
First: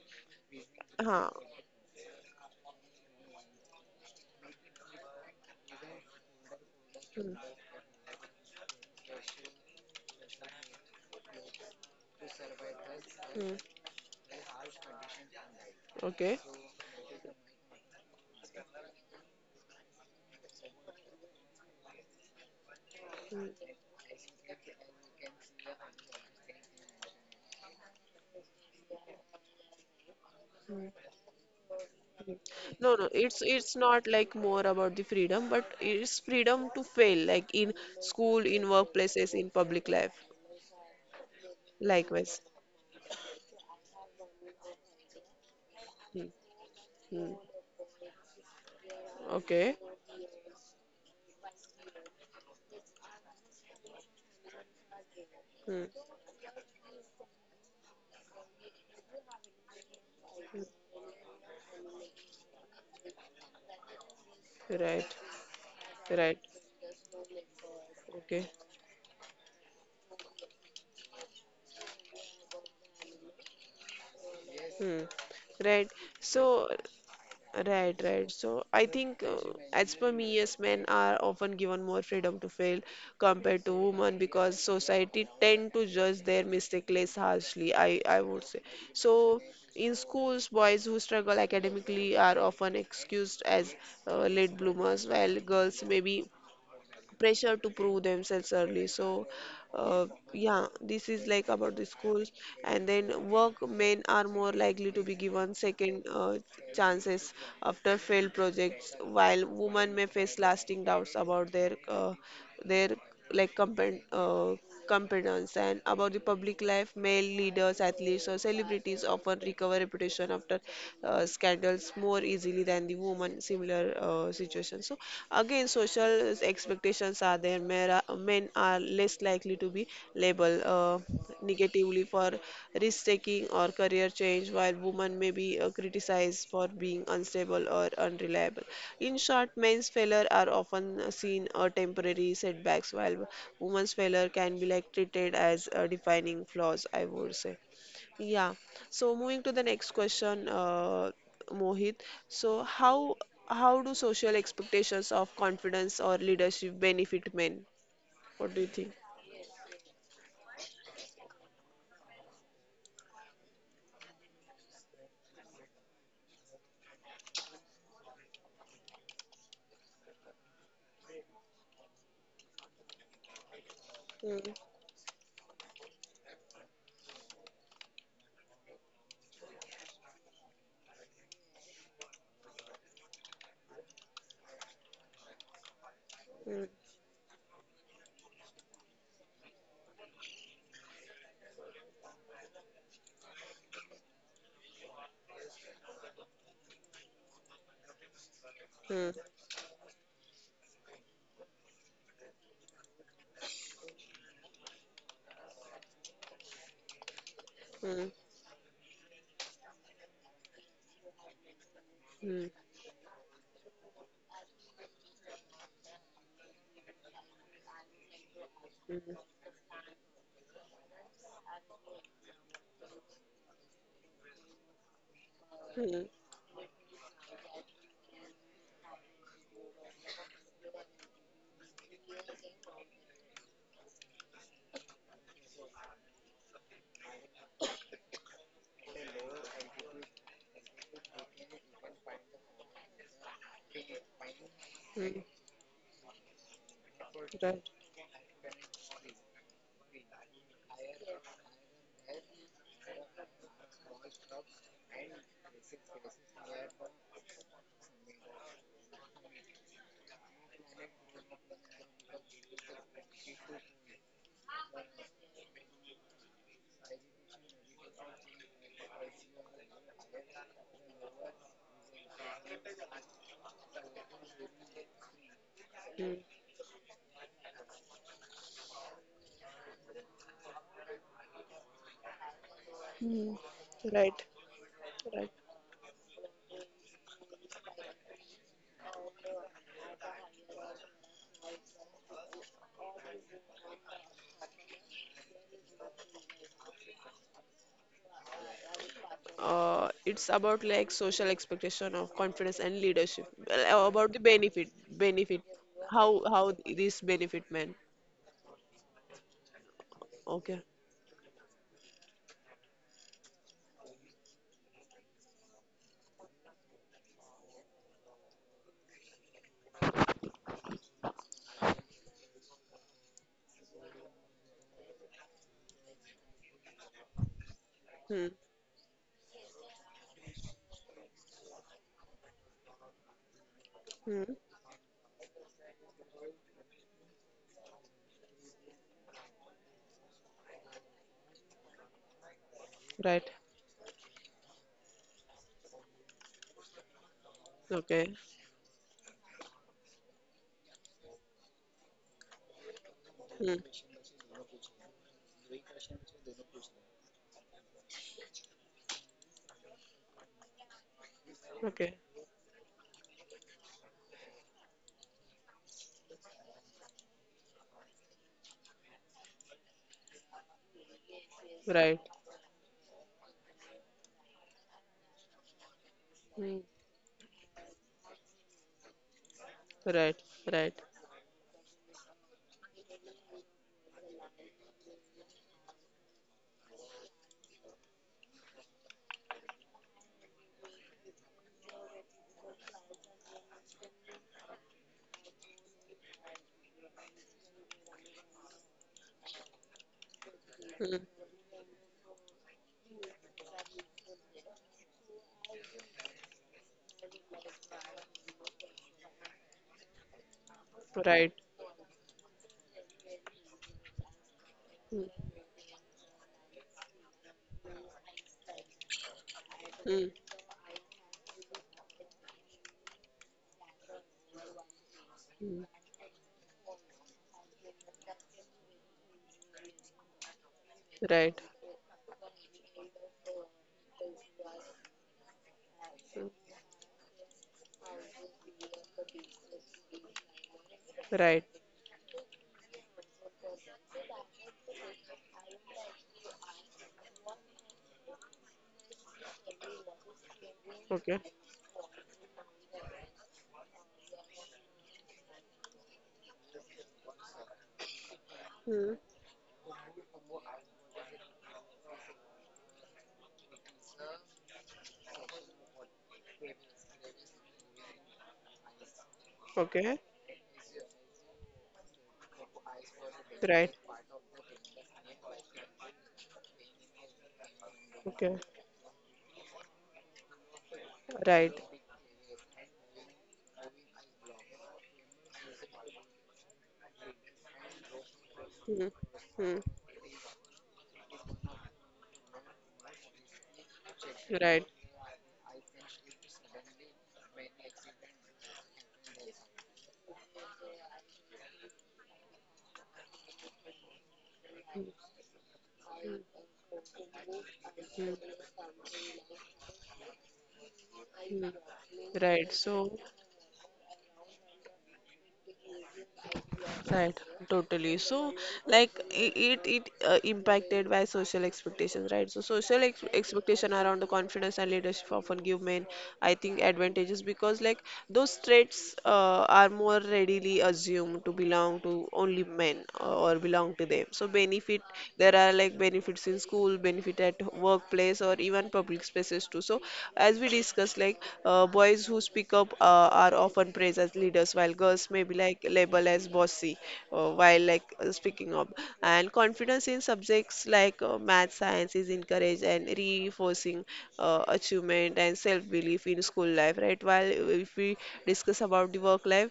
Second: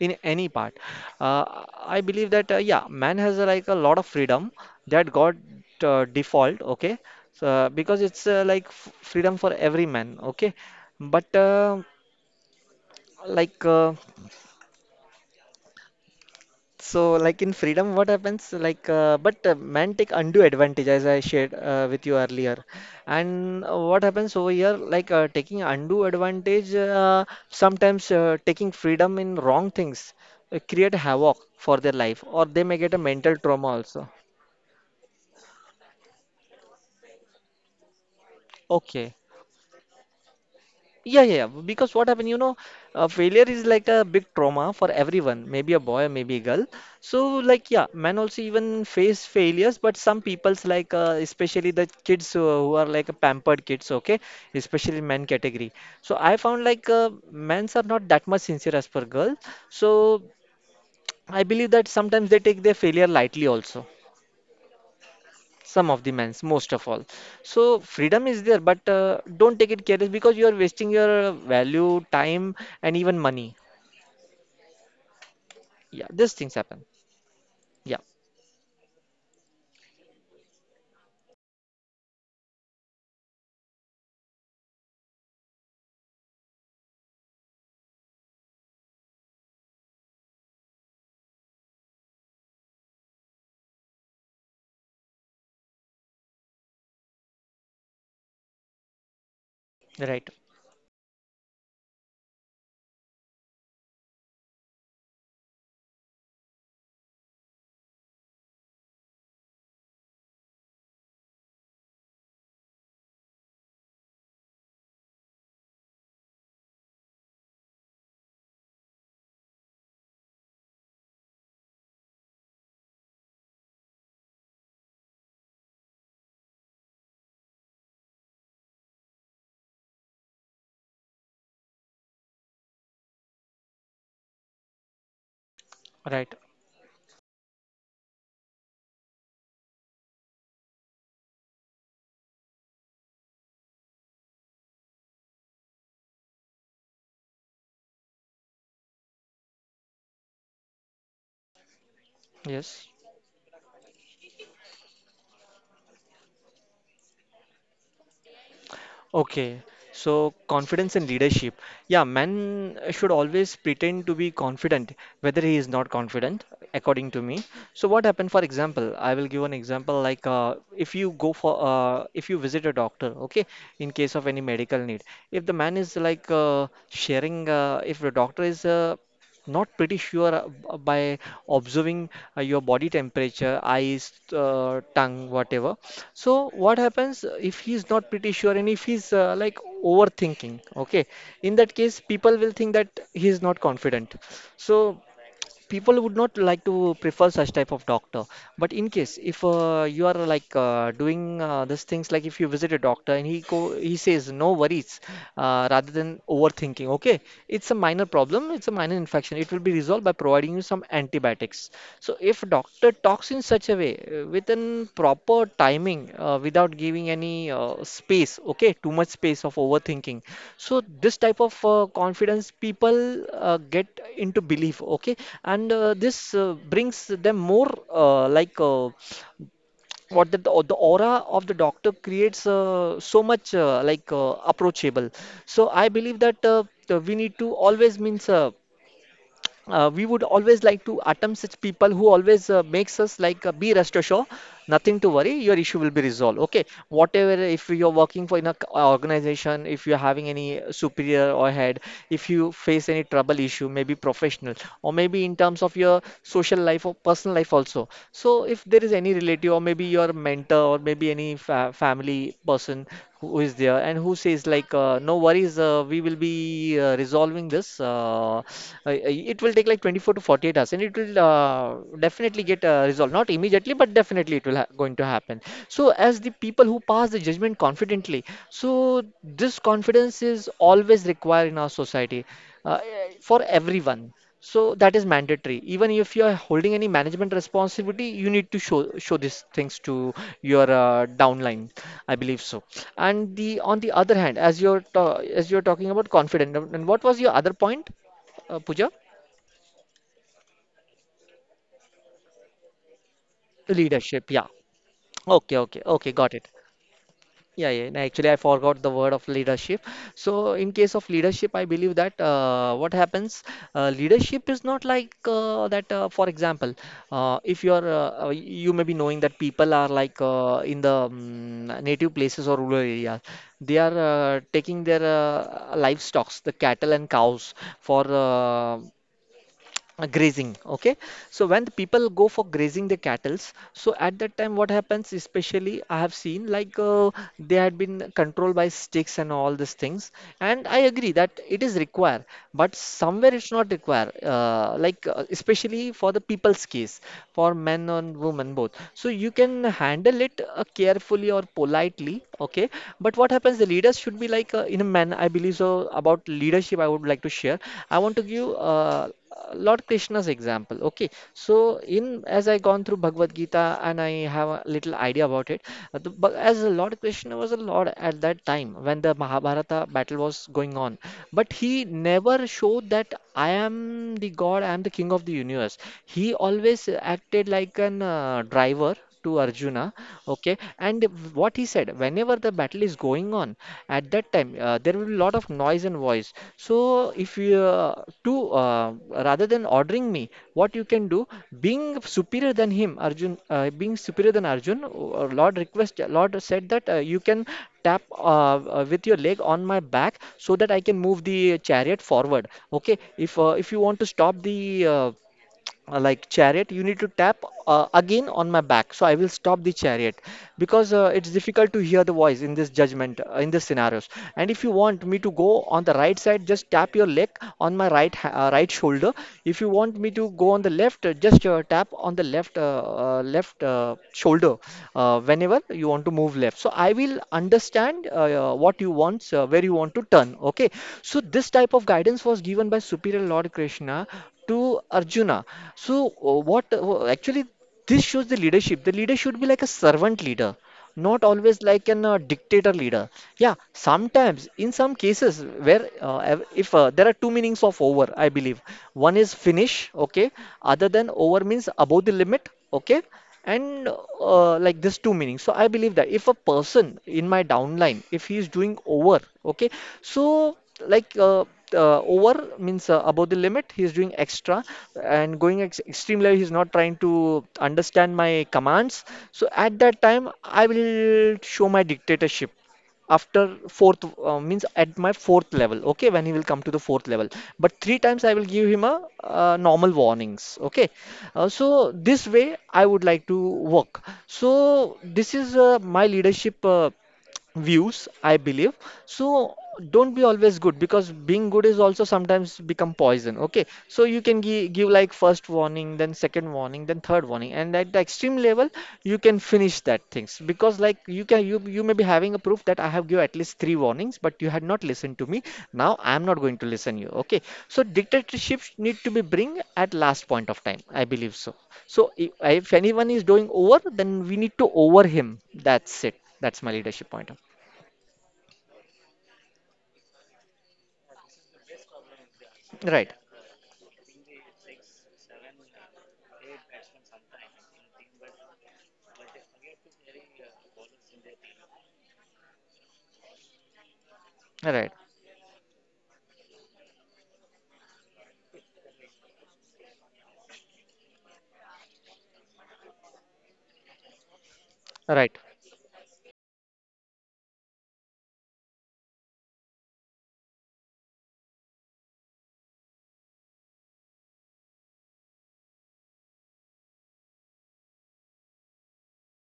Speaker 2: in any part.
Speaker 1: Huh.
Speaker 2: Uh, I believe that yeah, man has like a lot of freedom that got default. Okay,
Speaker 1: Hmm.
Speaker 2: so because it's like f freedom for every man. Okay, but
Speaker 1: Hmm.
Speaker 2: like. Uh,
Speaker 1: Okay.
Speaker 2: so, like in freedom, what happens? Like, but men take undue advantage, as I shared with you earlier. And what happens over here? Taking undue advantage, sometimes taking freedom in wrong things, create
Speaker 1: No,
Speaker 2: havoc for their life, or they may
Speaker 1: no,
Speaker 2: get a mental trauma
Speaker 1: it's not
Speaker 2: also.
Speaker 1: like more about the freedom, but it's freedom to fail, like in school, in
Speaker 2: Okay.
Speaker 1: workplaces, in public life,
Speaker 2: Yeah, yeah, yeah. Because what happened, you
Speaker 1: likewise.
Speaker 2: know, failure is like a big trauma for everyone, maybe a boy,
Speaker 1: Hmm.
Speaker 2: maybe a girl. So,
Speaker 1: Hmm.
Speaker 2: like, yeah, men also even face
Speaker 1: Okay.
Speaker 2: failures, but some people's like, especially the kids who are like pampered kids, okay, especially men category.
Speaker 1: Hmm.
Speaker 2: So I found like men's are not that much sincere as per girl. So I believe that sometimes they take their failure lightly also,
Speaker 1: Right.
Speaker 2: some of the
Speaker 1: Right.
Speaker 2: men's most of all. So freedom is
Speaker 1: Okay.
Speaker 2: there, but don't take it careless, because you are wasting your value time and even money.
Speaker 1: Hmm. Right.
Speaker 2: Yeah, these
Speaker 1: So
Speaker 2: things happen.
Speaker 1: right,
Speaker 2: Yeah,
Speaker 1: right. So I think, as per me, yes, men are often given more freedom to fail compared to women because society tend to judge their mistake less harshly, I would say. So in schools, boys who struggle academically are often excused as late bloomers, while girls may be pressure to prove themselves early so uh,
Speaker 2: right,
Speaker 1: yeah, this is like about the schools, and then work men are more likely to be given second chances after failed projects while women may face lasting doubts about their like competence and about the public life, male leaders, athletes, or celebrities often recover reputation after scandals more easily than the woman similar situation. So again, social expectations are there. Men are less likely to be labeled. Negatively for risk taking or career change, while women may be
Speaker 2: right,
Speaker 1: criticized for being unstable or unreliable. In short, men's failure are often seen temporary setbacks, while women's failure can be like treated as defining flaws, I would say. Yeah. So moving to the next question, Mohit. So
Speaker 2: yes.
Speaker 1: how do social expectations of confidence or leadership benefit men? What do you think?
Speaker 2: Okay, so confidence and leadership. Yeah, man should always pretend to be confident, whether he is not confident, according to me. So what happened, for example, I will give an example like if you go for if you visit a doctor, okay, in case of any
Speaker 1: Hmm.
Speaker 2: medical need, if the man is like if the doctor is not pretty sure by observing your body temperature, eyes, tongue, whatever. So what happens if he's not pretty sure and if he's like overthinking? Okay, in that case, people will think that he is not confident. So people would not like to prefer such type of doctor, but in
Speaker 1: Hmm.
Speaker 2: case if you are like doing these things, like if you visit a doctor and he go, he says, no worries, rather than overthinking, okay, it's a
Speaker 1: Hmm.
Speaker 2: minor problem, it's a minor infection, it will be resolved by providing you some antibiotics. So if
Speaker 1: Mm,
Speaker 2: doctor talks in such a way with an proper timing without giving any space, okay, too
Speaker 1: mm,
Speaker 2: much
Speaker 1: mm,
Speaker 2: space of overthinking, so this type of confidence people get into belief, okay, and
Speaker 1: mm.
Speaker 2: this brings them more uh, like uh, what the, the aura of the doctor creates so much approachable. So I believe that we need to always means we would always like to attempt such people who always makes us like be rest assured, nothing to worry, your issue will be resolved, okay, whatever.
Speaker 1: Right.
Speaker 2: If you're working for in a organization, if you're having any superior or head, if you face any trouble issue, maybe professional or maybe in terms of your social life or personal life also, so if there is any relative or maybe your mentor or maybe any fa family person who is there and who says like, no worries, we will be resolving this. It will take like 24 to 48 hours, and it will definitely get resolved. Not immediately, but definitely it will ha going to happen. So
Speaker 1: Mm,
Speaker 2: as the people who pass the judgment confidently, so this confidence is always required in our society uh,
Speaker 1: mm.
Speaker 2: for everyone.
Speaker 1: Right.
Speaker 2: So that is
Speaker 1: Right.
Speaker 2: mandatory. Even if you are holding any management responsibility, you need to show these things to your downline, I believe so. And the on the other hand, as you're as you're talking about confident, and what was your other point, Pooja?
Speaker 1: It's about like social expectation of confidence and leadership. Well, about the
Speaker 2: Leadership. Yeah.
Speaker 1: benefit, benefit.
Speaker 2: Okay. Okay. Okay.
Speaker 1: How
Speaker 2: Got it.
Speaker 1: how this benefit
Speaker 2: Yeah,
Speaker 1: man?
Speaker 2: yeah. and Actually, I forgot the word of leadership. So
Speaker 1: Okay.
Speaker 2: in case of leadership, I believe that what happens, leadership is not like that. For example, if you are, you may be knowing that people are like in the native places or rural areas, they are taking their livestock, the cattle and cows, for
Speaker 1: Hmm.
Speaker 2: grazing. Okay, so when the people go for grazing the cattles, so at
Speaker 1: Hmm.
Speaker 2: that time what happens, especially I have seen like they had been controlled by sticks and all these things, and I agree that it is required, but
Speaker 1: Right.
Speaker 2: somewhere it's not required, like especially for the people's case, for men
Speaker 1: Okay.
Speaker 2: and women both. So you can handle it carefully or politely, okay? But what
Speaker 1: Hmm.
Speaker 2: happens, the leaders should be like in a man, I believe. So about leadership, I would like to share. I want to give Lord Krishna's example. Okay, so
Speaker 1: Okay.
Speaker 2: in as I gone through Bhagavad Gita and I have a little idea about it, but as Lord Krishna was a lord at that time when the Mahabharata battle was going on, but he
Speaker 1: Right.
Speaker 2: never showed that I am the god, I am the king of the universe. He
Speaker 1: Hmm.
Speaker 2: always acted like an driver to Arjuna,
Speaker 1: Right.
Speaker 2: okay,
Speaker 1: Right.
Speaker 2: and what he said, whenever the battle is going on, at that time there will be a lot of noise and voice. So if you to rather than ordering me, what you can do, being superior than Arjun, Lord request, Lord said that you can tap with your leg on my back so that I can
Speaker 1: Hmm.
Speaker 2: move the chariot forward. Okay, if you want to stop the like chariot, you need to tap again on my back, so I will stop the chariot, because it's
Speaker 1: Right.
Speaker 2: difficult to hear the voice in this judgment, in this scenarios. And if you want
Speaker 1: Hmm.
Speaker 2: me to go on the right side, just tap your leg on my right shoulder. If you want
Speaker 1: Hmm.
Speaker 2: me to go on the left, just tap on the left shoulder, whenever
Speaker 1: Hmm.
Speaker 2: you want to move left, so I will understand what you want, where you want to turn, okay? So
Speaker 1: Right.
Speaker 2: this type of guidance was given by superior Lord Krishna to Arjuna. So,
Speaker 1: Hmm.
Speaker 2: what actually this shows the leadership. The leader should be like a servant leader, not
Speaker 1: Right.
Speaker 2: always like an dictator leader. Yeah, sometimes in some cases where ev- if there are two meanings of over, I believe. One is finish, okay. Other than
Speaker 1: Okay.
Speaker 2: over means above the limit, okay, and like this two meanings. So I believe that if a person in my downline, if he is doing
Speaker 1: Hmm.
Speaker 2: over, okay, so like uh, over means above the limit, he is doing extra and going ex extreme level, he's not trying to understand my commands. So at
Speaker 1: Okay.
Speaker 2: that time I will show my dictatorship after
Speaker 1: Right.
Speaker 2: fourth, means at my fourth level, okay, when he will come to the fourth level. But three times
Speaker 1: Okay.
Speaker 2: I will give him a normal warnings, okay. uh,
Speaker 1: Right.
Speaker 2: so this way I would like to work. So this is my leadership views, I believe.
Speaker 1: Hmm. Hmm.
Speaker 2: So don't be always good, because being good is also sometimes become poison. Okay, so you can
Speaker 1: Right.
Speaker 2: give like first warning, then second warning, then third warning, and at the extreme level, you can finish that things. Because like you can, you may be having a proof that I have give at least three warnings, but you had not listened to me. Now I am not going to listen you. Okay, so
Speaker 1: Hmm.
Speaker 2: dictatorships need to be bring at last point of time, I believe
Speaker 1: Hmm.
Speaker 2: so. So if,
Speaker 1: Right.
Speaker 2: if
Speaker 1: So,
Speaker 2: anyone is doing over, then we need to over him. That's it. That's my leadership
Speaker 1: right.
Speaker 2: point. Of
Speaker 1: Totally. So, like it it impacted by social expectations, right? So, social ex
Speaker 2: Right,
Speaker 1: expectation around the confidence and leadership often give men, I think, advantages because like those traits are more readily assumed to belong to only men or belong to them. So, benefit
Speaker 2: right,
Speaker 1: there are like benefits in school, benefit at workplace or even public spaces too, so as we discussed like boys who speak up are often praised as leaders while girls may be
Speaker 2: right.
Speaker 1: like labeled as bossy while like speaking up and confidence in subjects like math science is encouraged and reinforcing achievement and self belief in school life, right? While if we discuss about the work life,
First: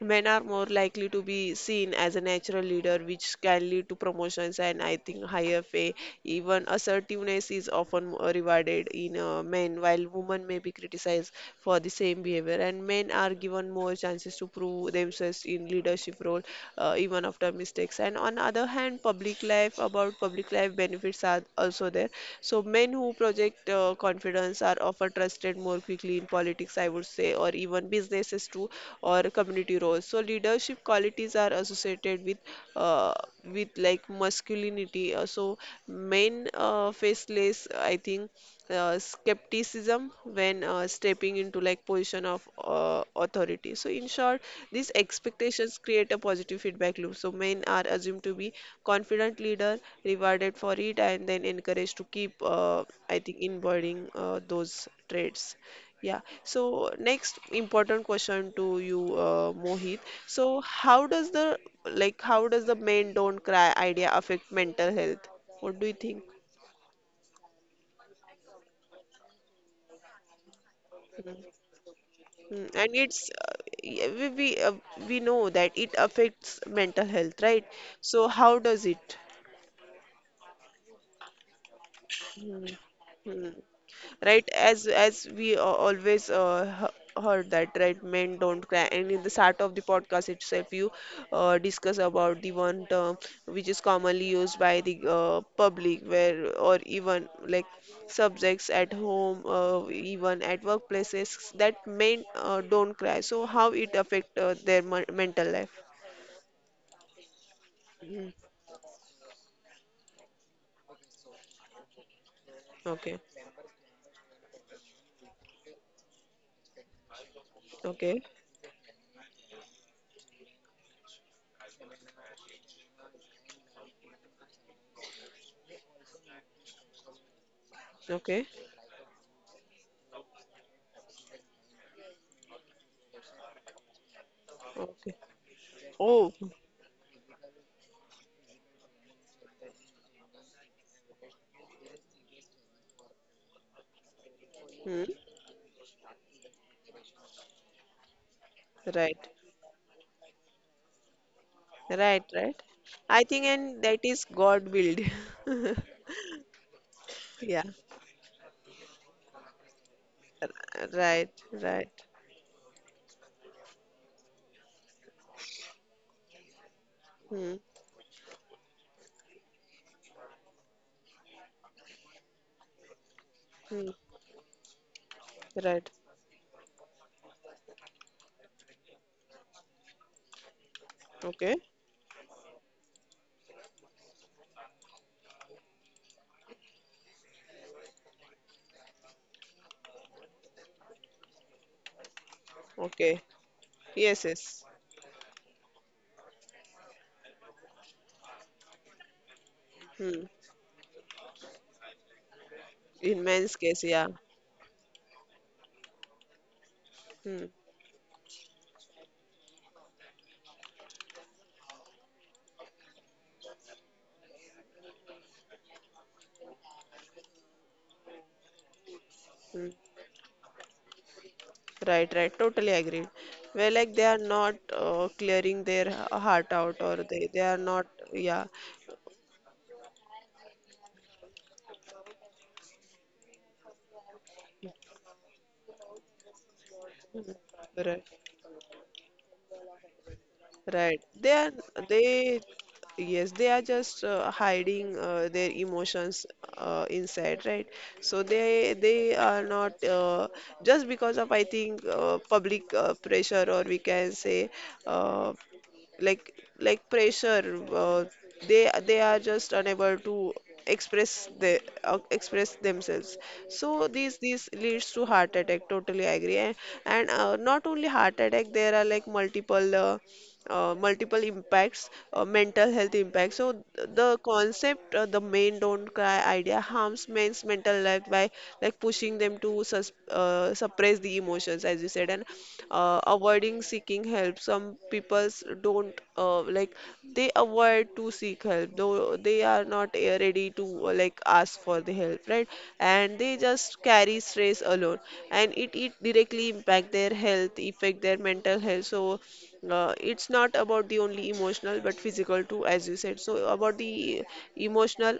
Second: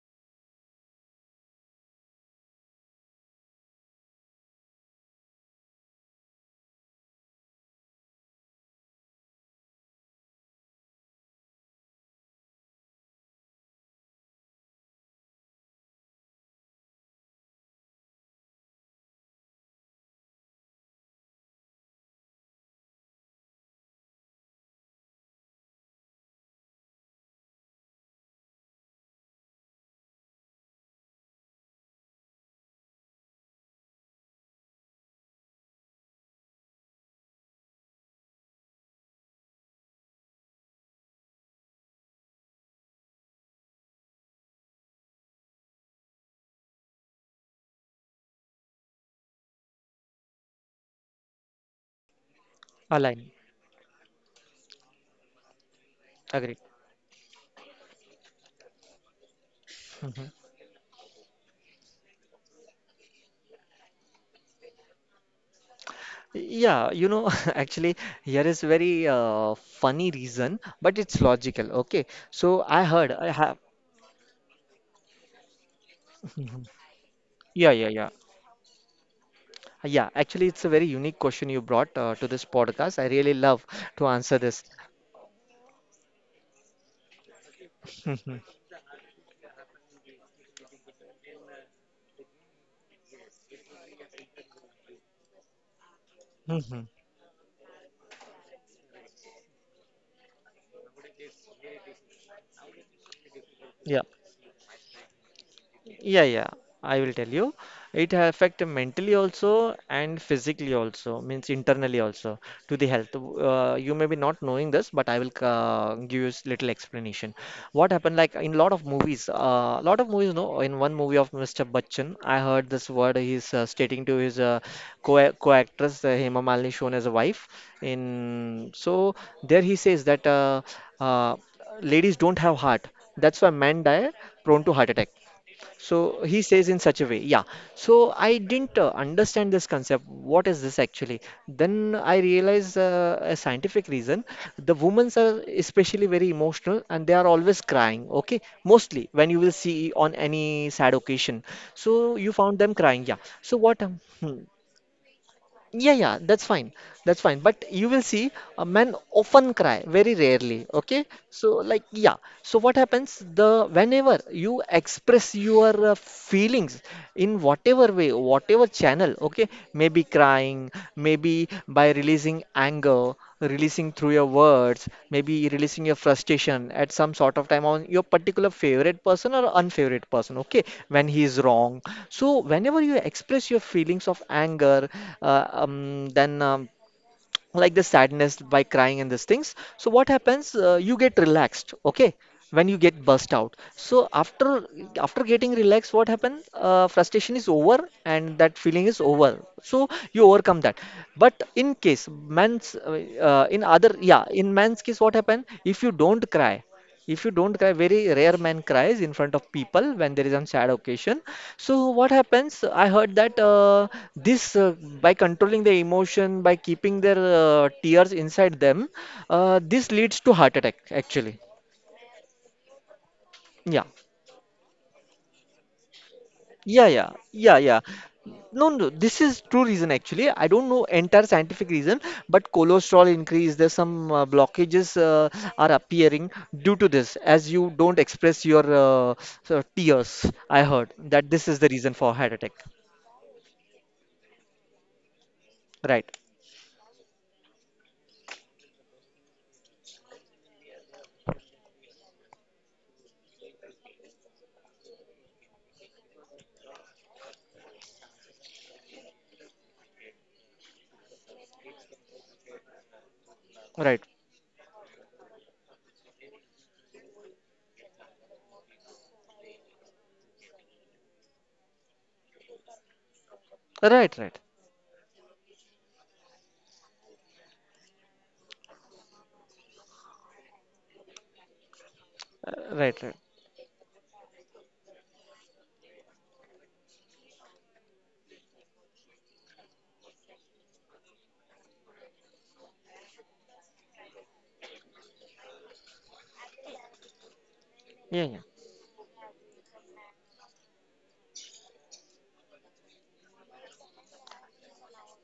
Speaker 1: men are more likely to be seen as a natural leader, which can lead to promotions and I think higher pay. Even assertiveness is often more rewarded in men, while women may be criticized for the same behavior. And men are given more chances to prove themselves in leadership role, even after mistakes. And on other hand, public life, about public life benefits are also there. So men who project confidence are often trusted more quickly in politics, I would say, or even one business is two or community roles, so leadership qualities are associated with like masculinity. So men face less, I think, skepticism when stepping into like position of authority. So in short, these expectations create a positive feedback loop, so men are assumed to be confident leader, rewarded for it, and then encouraged to keep I
Speaker 2: Align.
Speaker 1: think embodying those traits. Yeah.
Speaker 2: Agree.
Speaker 1: So next important question to you, Mohit.
Speaker 2: Hmm.
Speaker 1: So how does the like how does the men don't cry idea affect mental health? What do you think?
Speaker 2: Yeah, you know, actually, here is very funny reason, but it's logical. Okay, so
Speaker 1: Mm,
Speaker 2: I
Speaker 1: and
Speaker 2: heard I
Speaker 1: it's
Speaker 2: have.
Speaker 1: y- we we, uh, we know that it affects
Speaker 2: Mhm.
Speaker 1: mental health, right?
Speaker 2: Yeah, yeah, yeah.
Speaker 1: So how does it?
Speaker 2: Yeah, actually, it's a very unique question you brought to this
Speaker 1: Mm,
Speaker 2: podcast. I really
Speaker 1: mm.
Speaker 2: love to answer
Speaker 1: Right,
Speaker 2: this.
Speaker 1: as we always heard that, right, men don't cry, and in the start of the podcast itself you discuss about the one term which is commonly used by the public where or even like subjects at home even at workplaces that men don't cry, so how it
Speaker 2: Yeah.
Speaker 1: affect their mental life.
Speaker 2: Yeah, yeah, I will tell you. It
Speaker 1: Mhm.
Speaker 2: affect mentally also and physically also, means internally also to the health.
Speaker 1: Okay,
Speaker 2: You may be not knowing this, but I will give you little explanation. What happened
Speaker 1: okay,
Speaker 2: like in lot of movies, no, in one movie of Mr. Bachchan, I heard this word. He's stating to his co co-actress, Hema Malini, shown as a wife.
Speaker 1: okay,
Speaker 2: In so there he says that uh, ladies don't have heart. That's why men die prone to heart attack.
Speaker 1: okay. Oh.
Speaker 2: So he says in such a way, yeah. So I didn't understand this concept. What is this actually? Then I realized a scientific reason. The
Speaker 1: Hmm.
Speaker 2: women are especially very emotional and they are always crying, okay? Mostly
Speaker 1: Right.
Speaker 2: when you will see on any sad occasion. So
Speaker 1: Right,
Speaker 2: you found
Speaker 1: right.
Speaker 2: them crying, yeah.
Speaker 1: I think,
Speaker 2: So what?
Speaker 1: and that is God willed.
Speaker 2: Yeah, yeah, that's fine. That's fine.
Speaker 1: Yeah.
Speaker 2: But you will see a man often cry, very rarely. Okay.
Speaker 1: Right,
Speaker 2: So, like,
Speaker 1: right.
Speaker 2: yeah. So, what happens? The whenever you express your feelings in
Speaker 1: Hmm.
Speaker 2: whatever way, whatever channel, okay, maybe crying, maybe by releasing anger,
Speaker 1: Hmm.
Speaker 2: releasing through your words, maybe releasing
Speaker 1: Right.
Speaker 2: your frustration at some sort of time on your particular favorite person or unfavorite person, okay, when he is
Speaker 1: Okay.
Speaker 2: wrong. So whenever you express your feelings of anger, then like the sadness by crying and these things. So what happens? You get relaxed, okay? When you get
Speaker 1: Okay.
Speaker 2: burst out. So
Speaker 1: Yes, yes.
Speaker 2: after getting relaxed, what happens? Frustration is over and that feeling is over. So you
Speaker 1: Hmm.
Speaker 2: overcome that. But in case man's
Speaker 1: In men's
Speaker 2: in
Speaker 1: case,
Speaker 2: other
Speaker 1: yeah.
Speaker 2: yeah, in man's case, what happens? If you don't cry if you
Speaker 1: Hmm.
Speaker 2: don't cry, very rare man cries in front of people when there is some sad occasion. So what happens? I heard that this by controlling the emotion, by keeping their tears inside them,
Speaker 1: Hmm.
Speaker 2: this leads to heart attack actually.
Speaker 1: Right, right. Totally agreed. Where
Speaker 2: Yeah.
Speaker 1: like they are not clearing their heart out,
Speaker 2: Yeah,
Speaker 1: or
Speaker 2: yeah,
Speaker 1: they
Speaker 2: yeah,
Speaker 1: are
Speaker 2: yeah.
Speaker 1: not. Yeah.
Speaker 2: No, no, this is true reason actually. I don't know entire scientific reason, but cholesterol increase, there's some blockages are appearing due to this, as you don't
Speaker 1: Right.
Speaker 2: express your so tears. I heard
Speaker 1: Right.
Speaker 2: that
Speaker 1: They
Speaker 2: this
Speaker 1: are
Speaker 2: is the reason for heart
Speaker 1: they
Speaker 2: attack.
Speaker 1: yes, they are just hiding their
Speaker 2: Right,
Speaker 1: emotions inside, right? So they are not just because of I think public pressure or we can say uh, like pressure uh, they are just unable to express the express themselves, so
Speaker 2: right,
Speaker 1: this leads to heart attack, totally agree, and not only heart attack there are like multiple multiple impacts mental health impacts, so
Speaker 2: right,
Speaker 1: the
Speaker 2: right,
Speaker 1: concept the men don't cry idea harms men's mental health by like pushing them to suppress the emotions as you said and
Speaker 2: right, right.
Speaker 1: avoiding seeking help. Some people don't like they avoid to seek help, though they are not ready to like ask for the help, right? And they just carry stress alone, and it directly impact their health, affect their
Speaker 2: Yeah, yeah.
Speaker 1: mental health. So it's not about the only emotional but physical too, as you said. So about the emotional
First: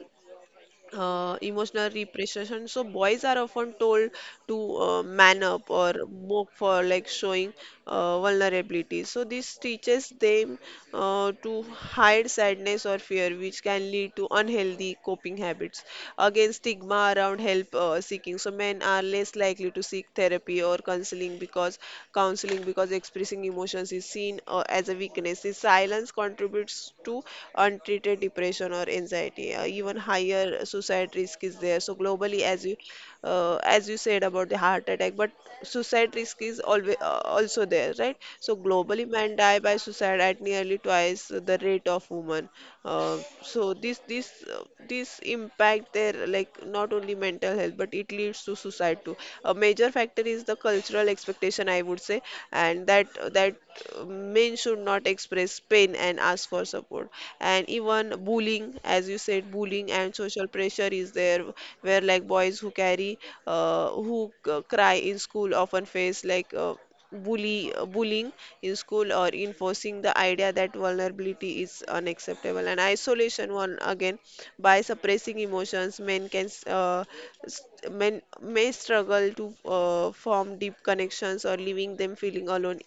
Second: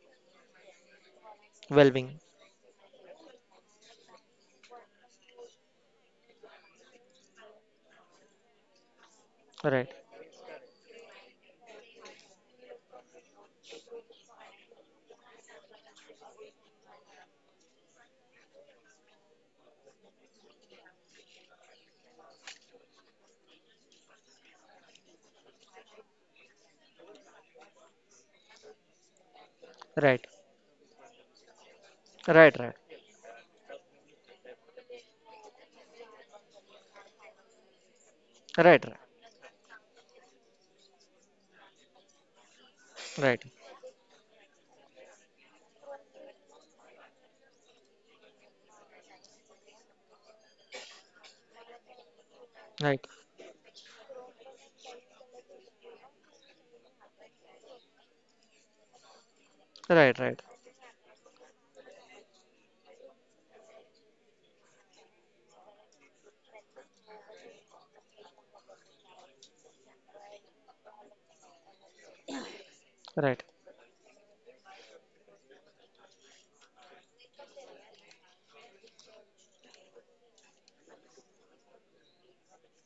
Speaker 1: emotional
Speaker 2: Well-being.
Speaker 1: repression. So boys are often told to man up or mock for like showing vulnerability. So this
Speaker 2: Right,
Speaker 1: teaches them to hide sadness or fear, which can lead to unhealthy coping habits. Again, stigma around help seeking. So men are less likely to seek therapy or counseling because expressing emotions is seen as a weakness. This silence contributes to untreated depression or anxiety, even
Speaker 2: right,
Speaker 1: higher suicide risk is there. So globally,
Speaker 2: right, right,
Speaker 1: as you said about the heart attack, but suicide risk is always also there, right? So
Speaker 2: right, right,
Speaker 1: globally, men die by suicide at nearly twice the rate of women.
Speaker 2: right,
Speaker 1: So this impact their like not only mental health, but it leads to suicide too. A major factor is the cultural expectation, I would say, and
Speaker 2: right,
Speaker 1: that uh, men should not express pain and ask for support, and even bullying, as you said, bullying
Speaker 2: right,
Speaker 1: and
Speaker 2: right, right,
Speaker 1: social pressure is there, where like boys who uh, who cry in school often face like bullying in school, or enforcing the idea that vulnerability is unacceptable and
Speaker 2: right,
Speaker 1: isolation one again. By suppressing emotions, uh, s- men may struggle to form deep connections or leaving them feeling alone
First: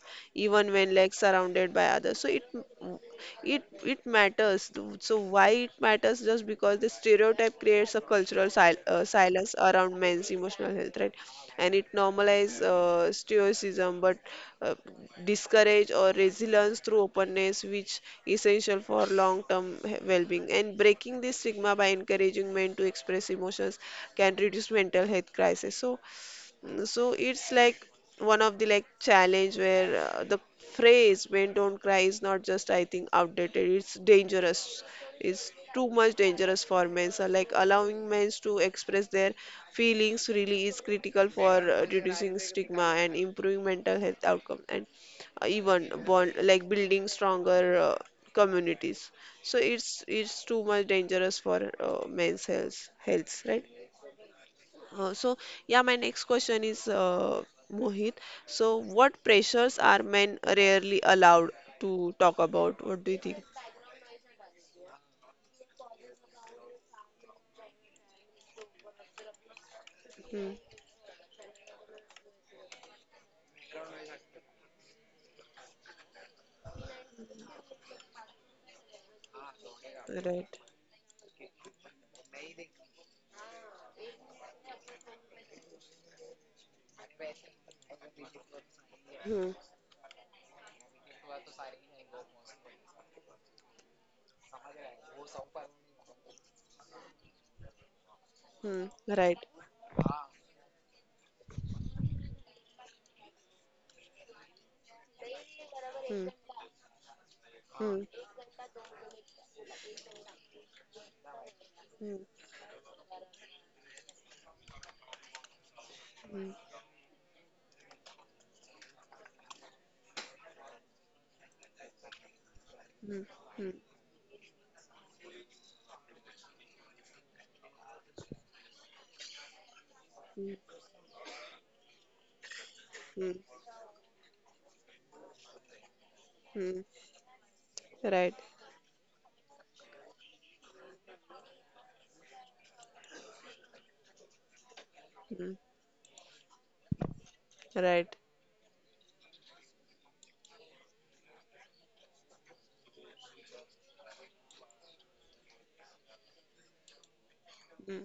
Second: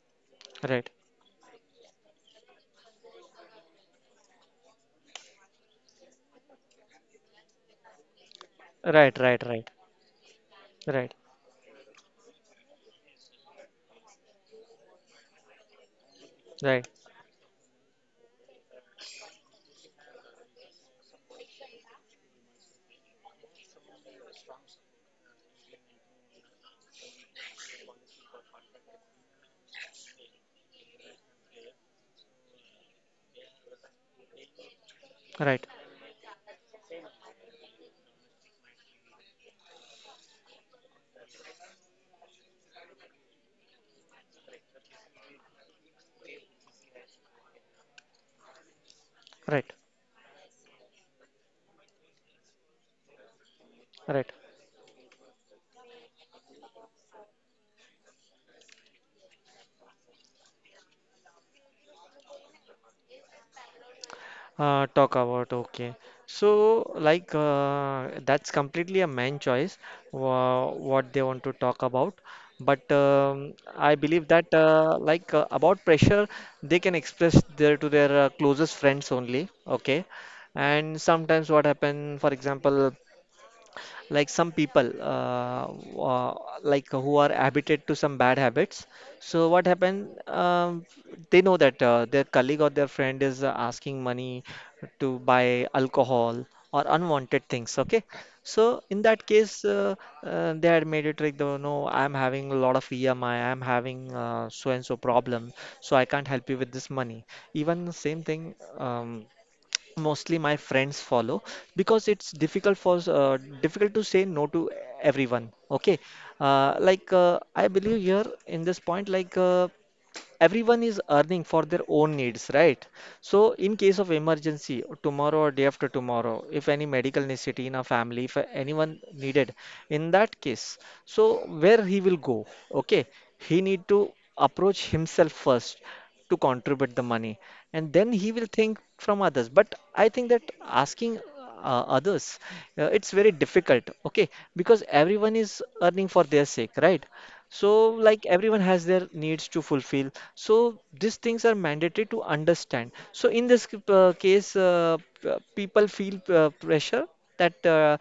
Speaker 2: right,
Speaker 1: even
Speaker 2: right,
Speaker 1: when like surrounded by others. So it it matters. So why it matters, just because the stereotype creates a cultural
Speaker 2: right, right,
Speaker 1: silence
Speaker 2: right,
Speaker 1: around men's emotional health,
Speaker 2: right,
Speaker 1: right? And it normalizes stoicism, but uh, discourage or resilience
Speaker 2: right.
Speaker 1: through openness, which essential for long term well-being. And breaking this stigma by encouraging men to express emotions can reduce mental health crisis, so it's like one of the like challenge where the phrase "men don't cry" is not just, I think, outdated. It's dangerous. It's
Speaker 2: Right,
Speaker 1: too much dangerous for men. So like allowing men to express their feelings freely is critical for reducing stigma and improving mental health outcome, and even bond like building stronger communities. So
Speaker 2: right.
Speaker 1: it's too much dangerous for men's health, right?
Speaker 2: Right.
Speaker 1: So, yeah, my next question is Mohit. So, what pressures are men rarely allowed to talk about? What do you think?
Speaker 2: Talk about okay. So like that's completely a man choice
Speaker 1: Hmm.
Speaker 2: what they want to talk about. But I believe that like about pressure, they can express their to their closest friends only. Okay.
Speaker 1: Right.
Speaker 2: And sometimes what happen, for example, like some people uh, like who are habituated to some bad habits, so
Speaker 1: Hmm.
Speaker 2: what happened, they know that their colleague or their friend is asking money to buy alcohol or unwanted things, okay? So
Speaker 1: Hmm.
Speaker 2: in that
Speaker 1: Right.
Speaker 2: case, they had made it like, though, no, I'm having a lot of EMI, I'm having so and so problem, so I
Speaker 1: Hmm.
Speaker 2: can't help you with this money. Even the
Speaker 1: Hmm.
Speaker 2: same thing, mostly my friends follow, because
Speaker 1: Hmm.
Speaker 2: it's difficult for difficult to say no to everyone, okay.
Speaker 1: Hmm.
Speaker 2: I believe here in this point, everyone is earning for their own needs, right?
Speaker 1: Hmm.
Speaker 2: So
Speaker 1: Hmm.
Speaker 2: in case of emergency, tomorrow or day after tomorrow, if any medical necessity in a family, if anyone needed, in that
Speaker 1: Hmm.
Speaker 2: case, so where he will go, okay?
Speaker 1: Hmm.
Speaker 2: He need to approach himself first to
Speaker 1: Hmm.
Speaker 2: contribute the money, and then
Speaker 1: Right.
Speaker 2: he will think from others. But I think that asking others, it's very difficult, okay? Because everyone
Speaker 1: Hmm.
Speaker 2: is earning for their sake, right? So,
Speaker 1: Right.
Speaker 2: like everyone has their needs to fulfill. So, these things are mandatory to understand. So, in this case, people feel pressure that
Speaker 1: Hmm.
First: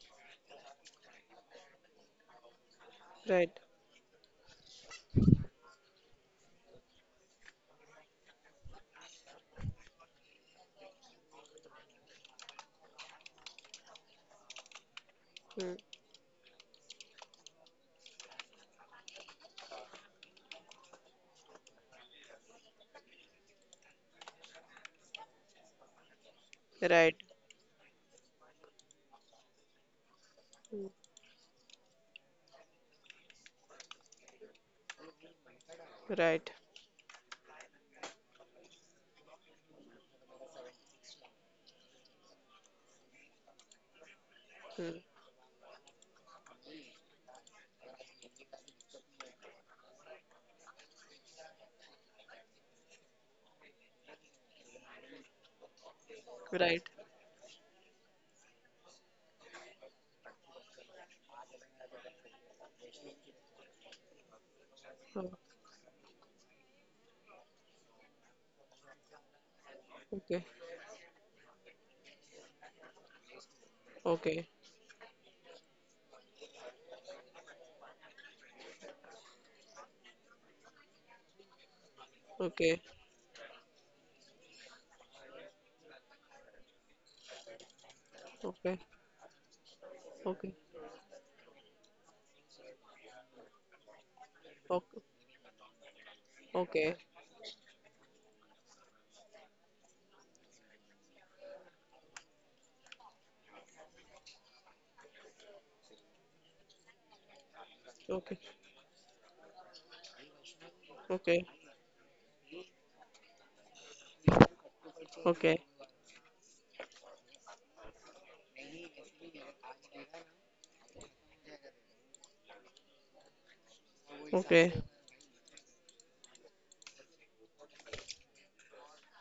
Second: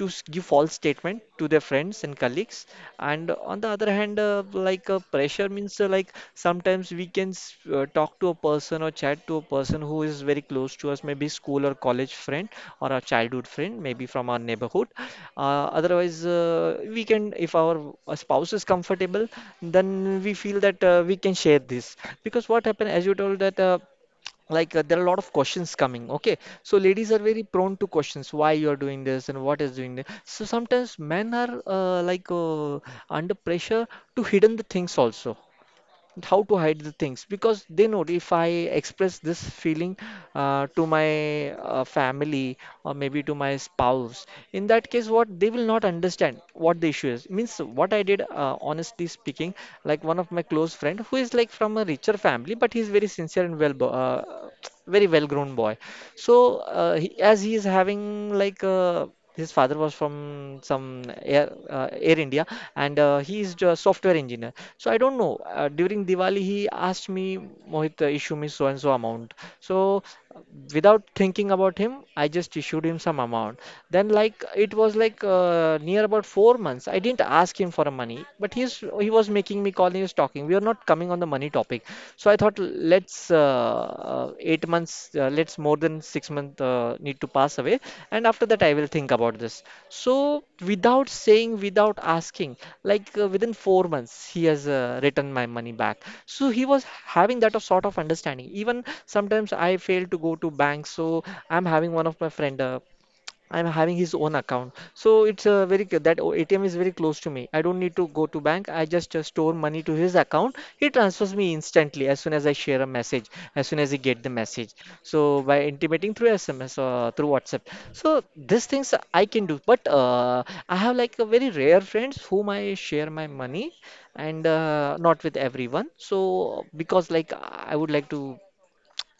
Speaker 2: to give false statement to their friends and colleagues. And
Speaker 1: Right.
Speaker 2: on the other hand, like pressure means like sometimes we can talk to a person or chat to a person who is very close to us, maybe school or college friend, or our childhood friend, maybe from our neighborhood.
Speaker 1: Hmm.
Speaker 2: Otherwise, we can, if our spouse is comfortable, then we feel that we can share this. Because what happened, as you told, that like there are a lot of questions coming, okay? So ladies
Speaker 1: Right.
Speaker 2: are very prone to questions, why you are doing this and what is doing this. So
Speaker 1: Hmm.
Speaker 2: sometimes men are like under pressure to hidden the things also, and how
Speaker 1: Right.
Speaker 2: to hide the things, because they know if I express this feeling to my family or maybe to my spouse, in that
Speaker 1: Hmm.
Speaker 2: case, what they will not understand what the issue is. Means what I did, honestly speaking, like one of my close friend, who is like from a richer family, but he's very sincere and very well grown boy. So
Speaker 1: Right.
Speaker 2: as he is having like a his father was from some Air India, and he is a software engineer. So I don't
Speaker 1: Oh.
Speaker 2: know. During Diwali, he asked me, Mohit, issue me so and so amount. So uh,
Speaker 1: Okay.
Speaker 2: without thinking about him, I just issued him some amount. Then like
Speaker 1: Okay.
Speaker 2: it was like near about 4 months. I didn't ask him for money, but he was making me call. He was talking. We are not coming on the money topic. So I thought
Speaker 1: Okay.
Speaker 2: let's more than 6 month need to pass away, and after that I
Speaker 1: Okay.
Speaker 2: will think about this. So
Speaker 1: Okay.
Speaker 2: without saying, without asking, within 4 months he has
Speaker 1: Okay.
Speaker 2: returned my money back. So he was
Speaker 1: Okay.
Speaker 2: having that of sort of understanding. Even sometimes I fail to go to bank, so I'm having one of my friend. I'm having his own account. So it's a very c- that o- ATM is very close to me. I don't need to go to
Speaker 1: Okay.
Speaker 2: bank. I just store money to his account. He transfers me
Speaker 1: Okay.
Speaker 2: instantly as soon as I share a message, as soon as he get the message. So
Speaker 1: Okay,
Speaker 2: by intimating through SMS or through WhatsApp. So these things I can do. But I have like a very rare friends whom I share my money and
Speaker 1: okay.
Speaker 2: not with everyone. So because like I would like to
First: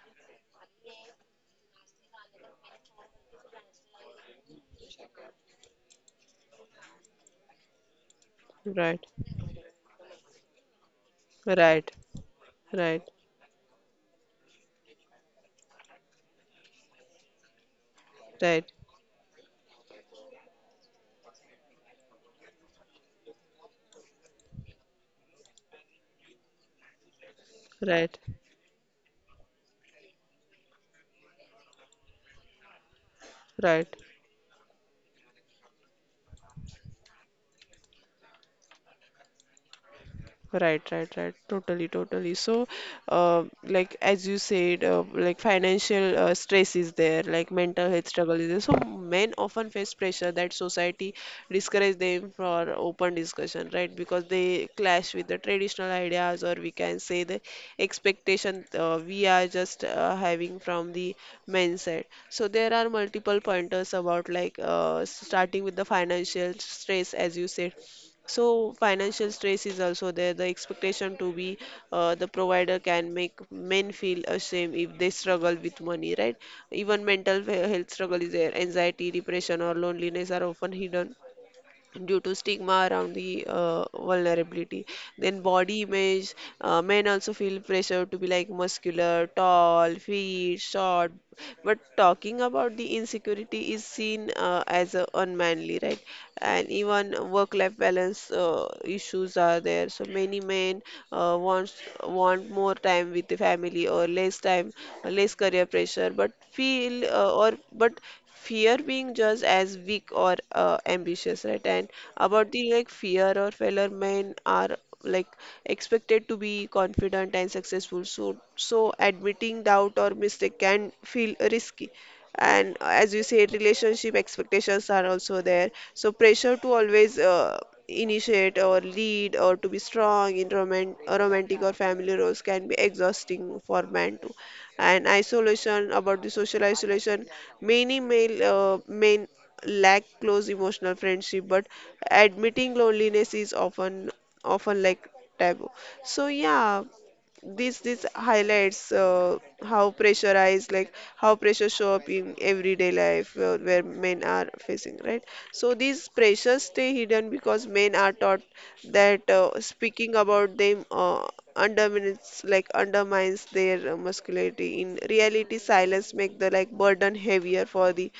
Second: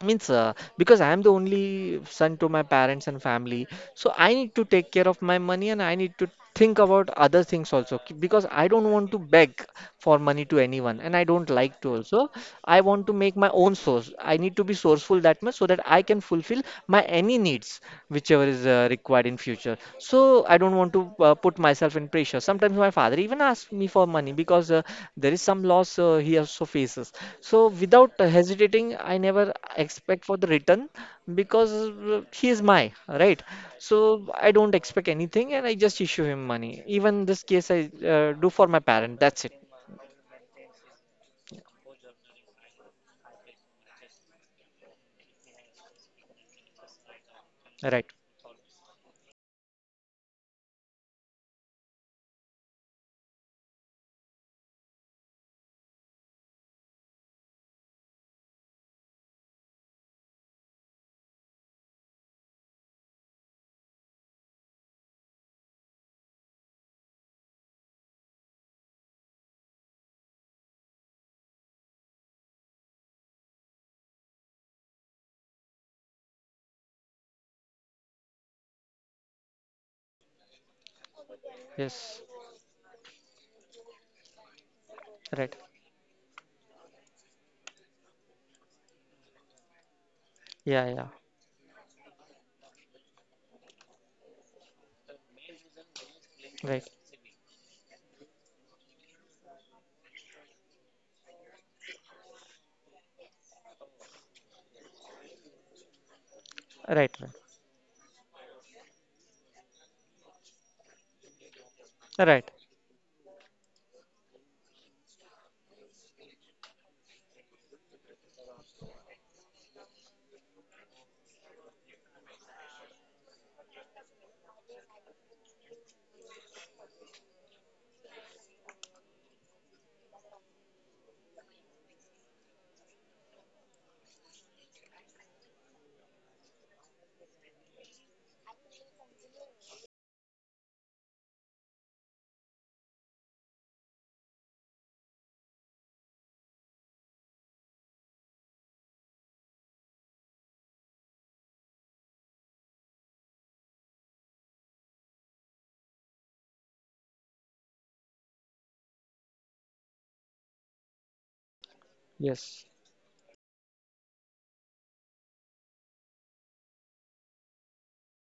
Speaker 2: means because I am the only son to my parents and family, so I need to take care of my money and I need to think about other things also. Because I don't
Speaker 1: Right,
Speaker 2: want to beg for money to anyone and I don't like
Speaker 1: right,
Speaker 2: to also. I
Speaker 1: right,
Speaker 2: want to make my own source. I need to be sourceful that much so that I can fulfill my any needs whichever is
Speaker 1: right,
Speaker 2: required in future. So I don't want to put myself in pressure. Sometimes my father even asks me for money because there is some loss he also faces. So without
Speaker 1: right,
Speaker 2: hesitating, I never expect for the return because he is my, right?
Speaker 1: right.
Speaker 2: So I don't expect anything and I just issue him money. Even this case I do for my parent. That's it.
Speaker 1: Right, right, right. Totally, totally. So, like as you said, like financial stress is there, like mental
Speaker 2: Right.
Speaker 1: health struggle is there. So men often face pressure that society discourage them for open discussion, right? Because they clash with the traditional ideas, or we can say the expectation we are just having from the men's side. So there are multiple pointers about like starting with the financial stress, as you said, so financial stress is also there. The expectation to be the provider can make men feel ashamed if they struggle with money, right? Even mental health struggle is there. Anxiety, depression, or loneliness are often hidden
Speaker 2: Yes.
Speaker 1: due to stigma around the vulnerability. Then
Speaker 2: Right.
Speaker 1: body image, men also feel pressure to be like muscular, tall, fit,
Speaker 2: Yeah, yeah.
Speaker 1: short. But talking about the insecurity is seen as unmanly, right? And
Speaker 2: Right.
Speaker 1: even work-life balance issues are there. So many men want more time with the family or less time, less career pressure, but feel
Speaker 2: Right. Right.
Speaker 1: or but fear being judged as weak or ambitious, right? And
Speaker 2: Right.
Speaker 1: about the like fear or failure, men are like expected to be confident and successful, so admitting doubt or mistake can feel risky. And as you said, relationship expectations are also there, so pressure to always initiate or lead or to be strong in romantic or family roles can be exhausting for men too. And isolation, about the social isolation, many male men lack close emotional friendship, but admitting loneliness is often taboo. So yeah, this highlights how pressurized, like how pressure show up in everyday life where men are facing, right? So these pressures stay hidden because men are taught that speaking about them undermines
Speaker 2: Yes.
Speaker 1: like undermines their masculinity. In reality, silence make the like burden heavier for the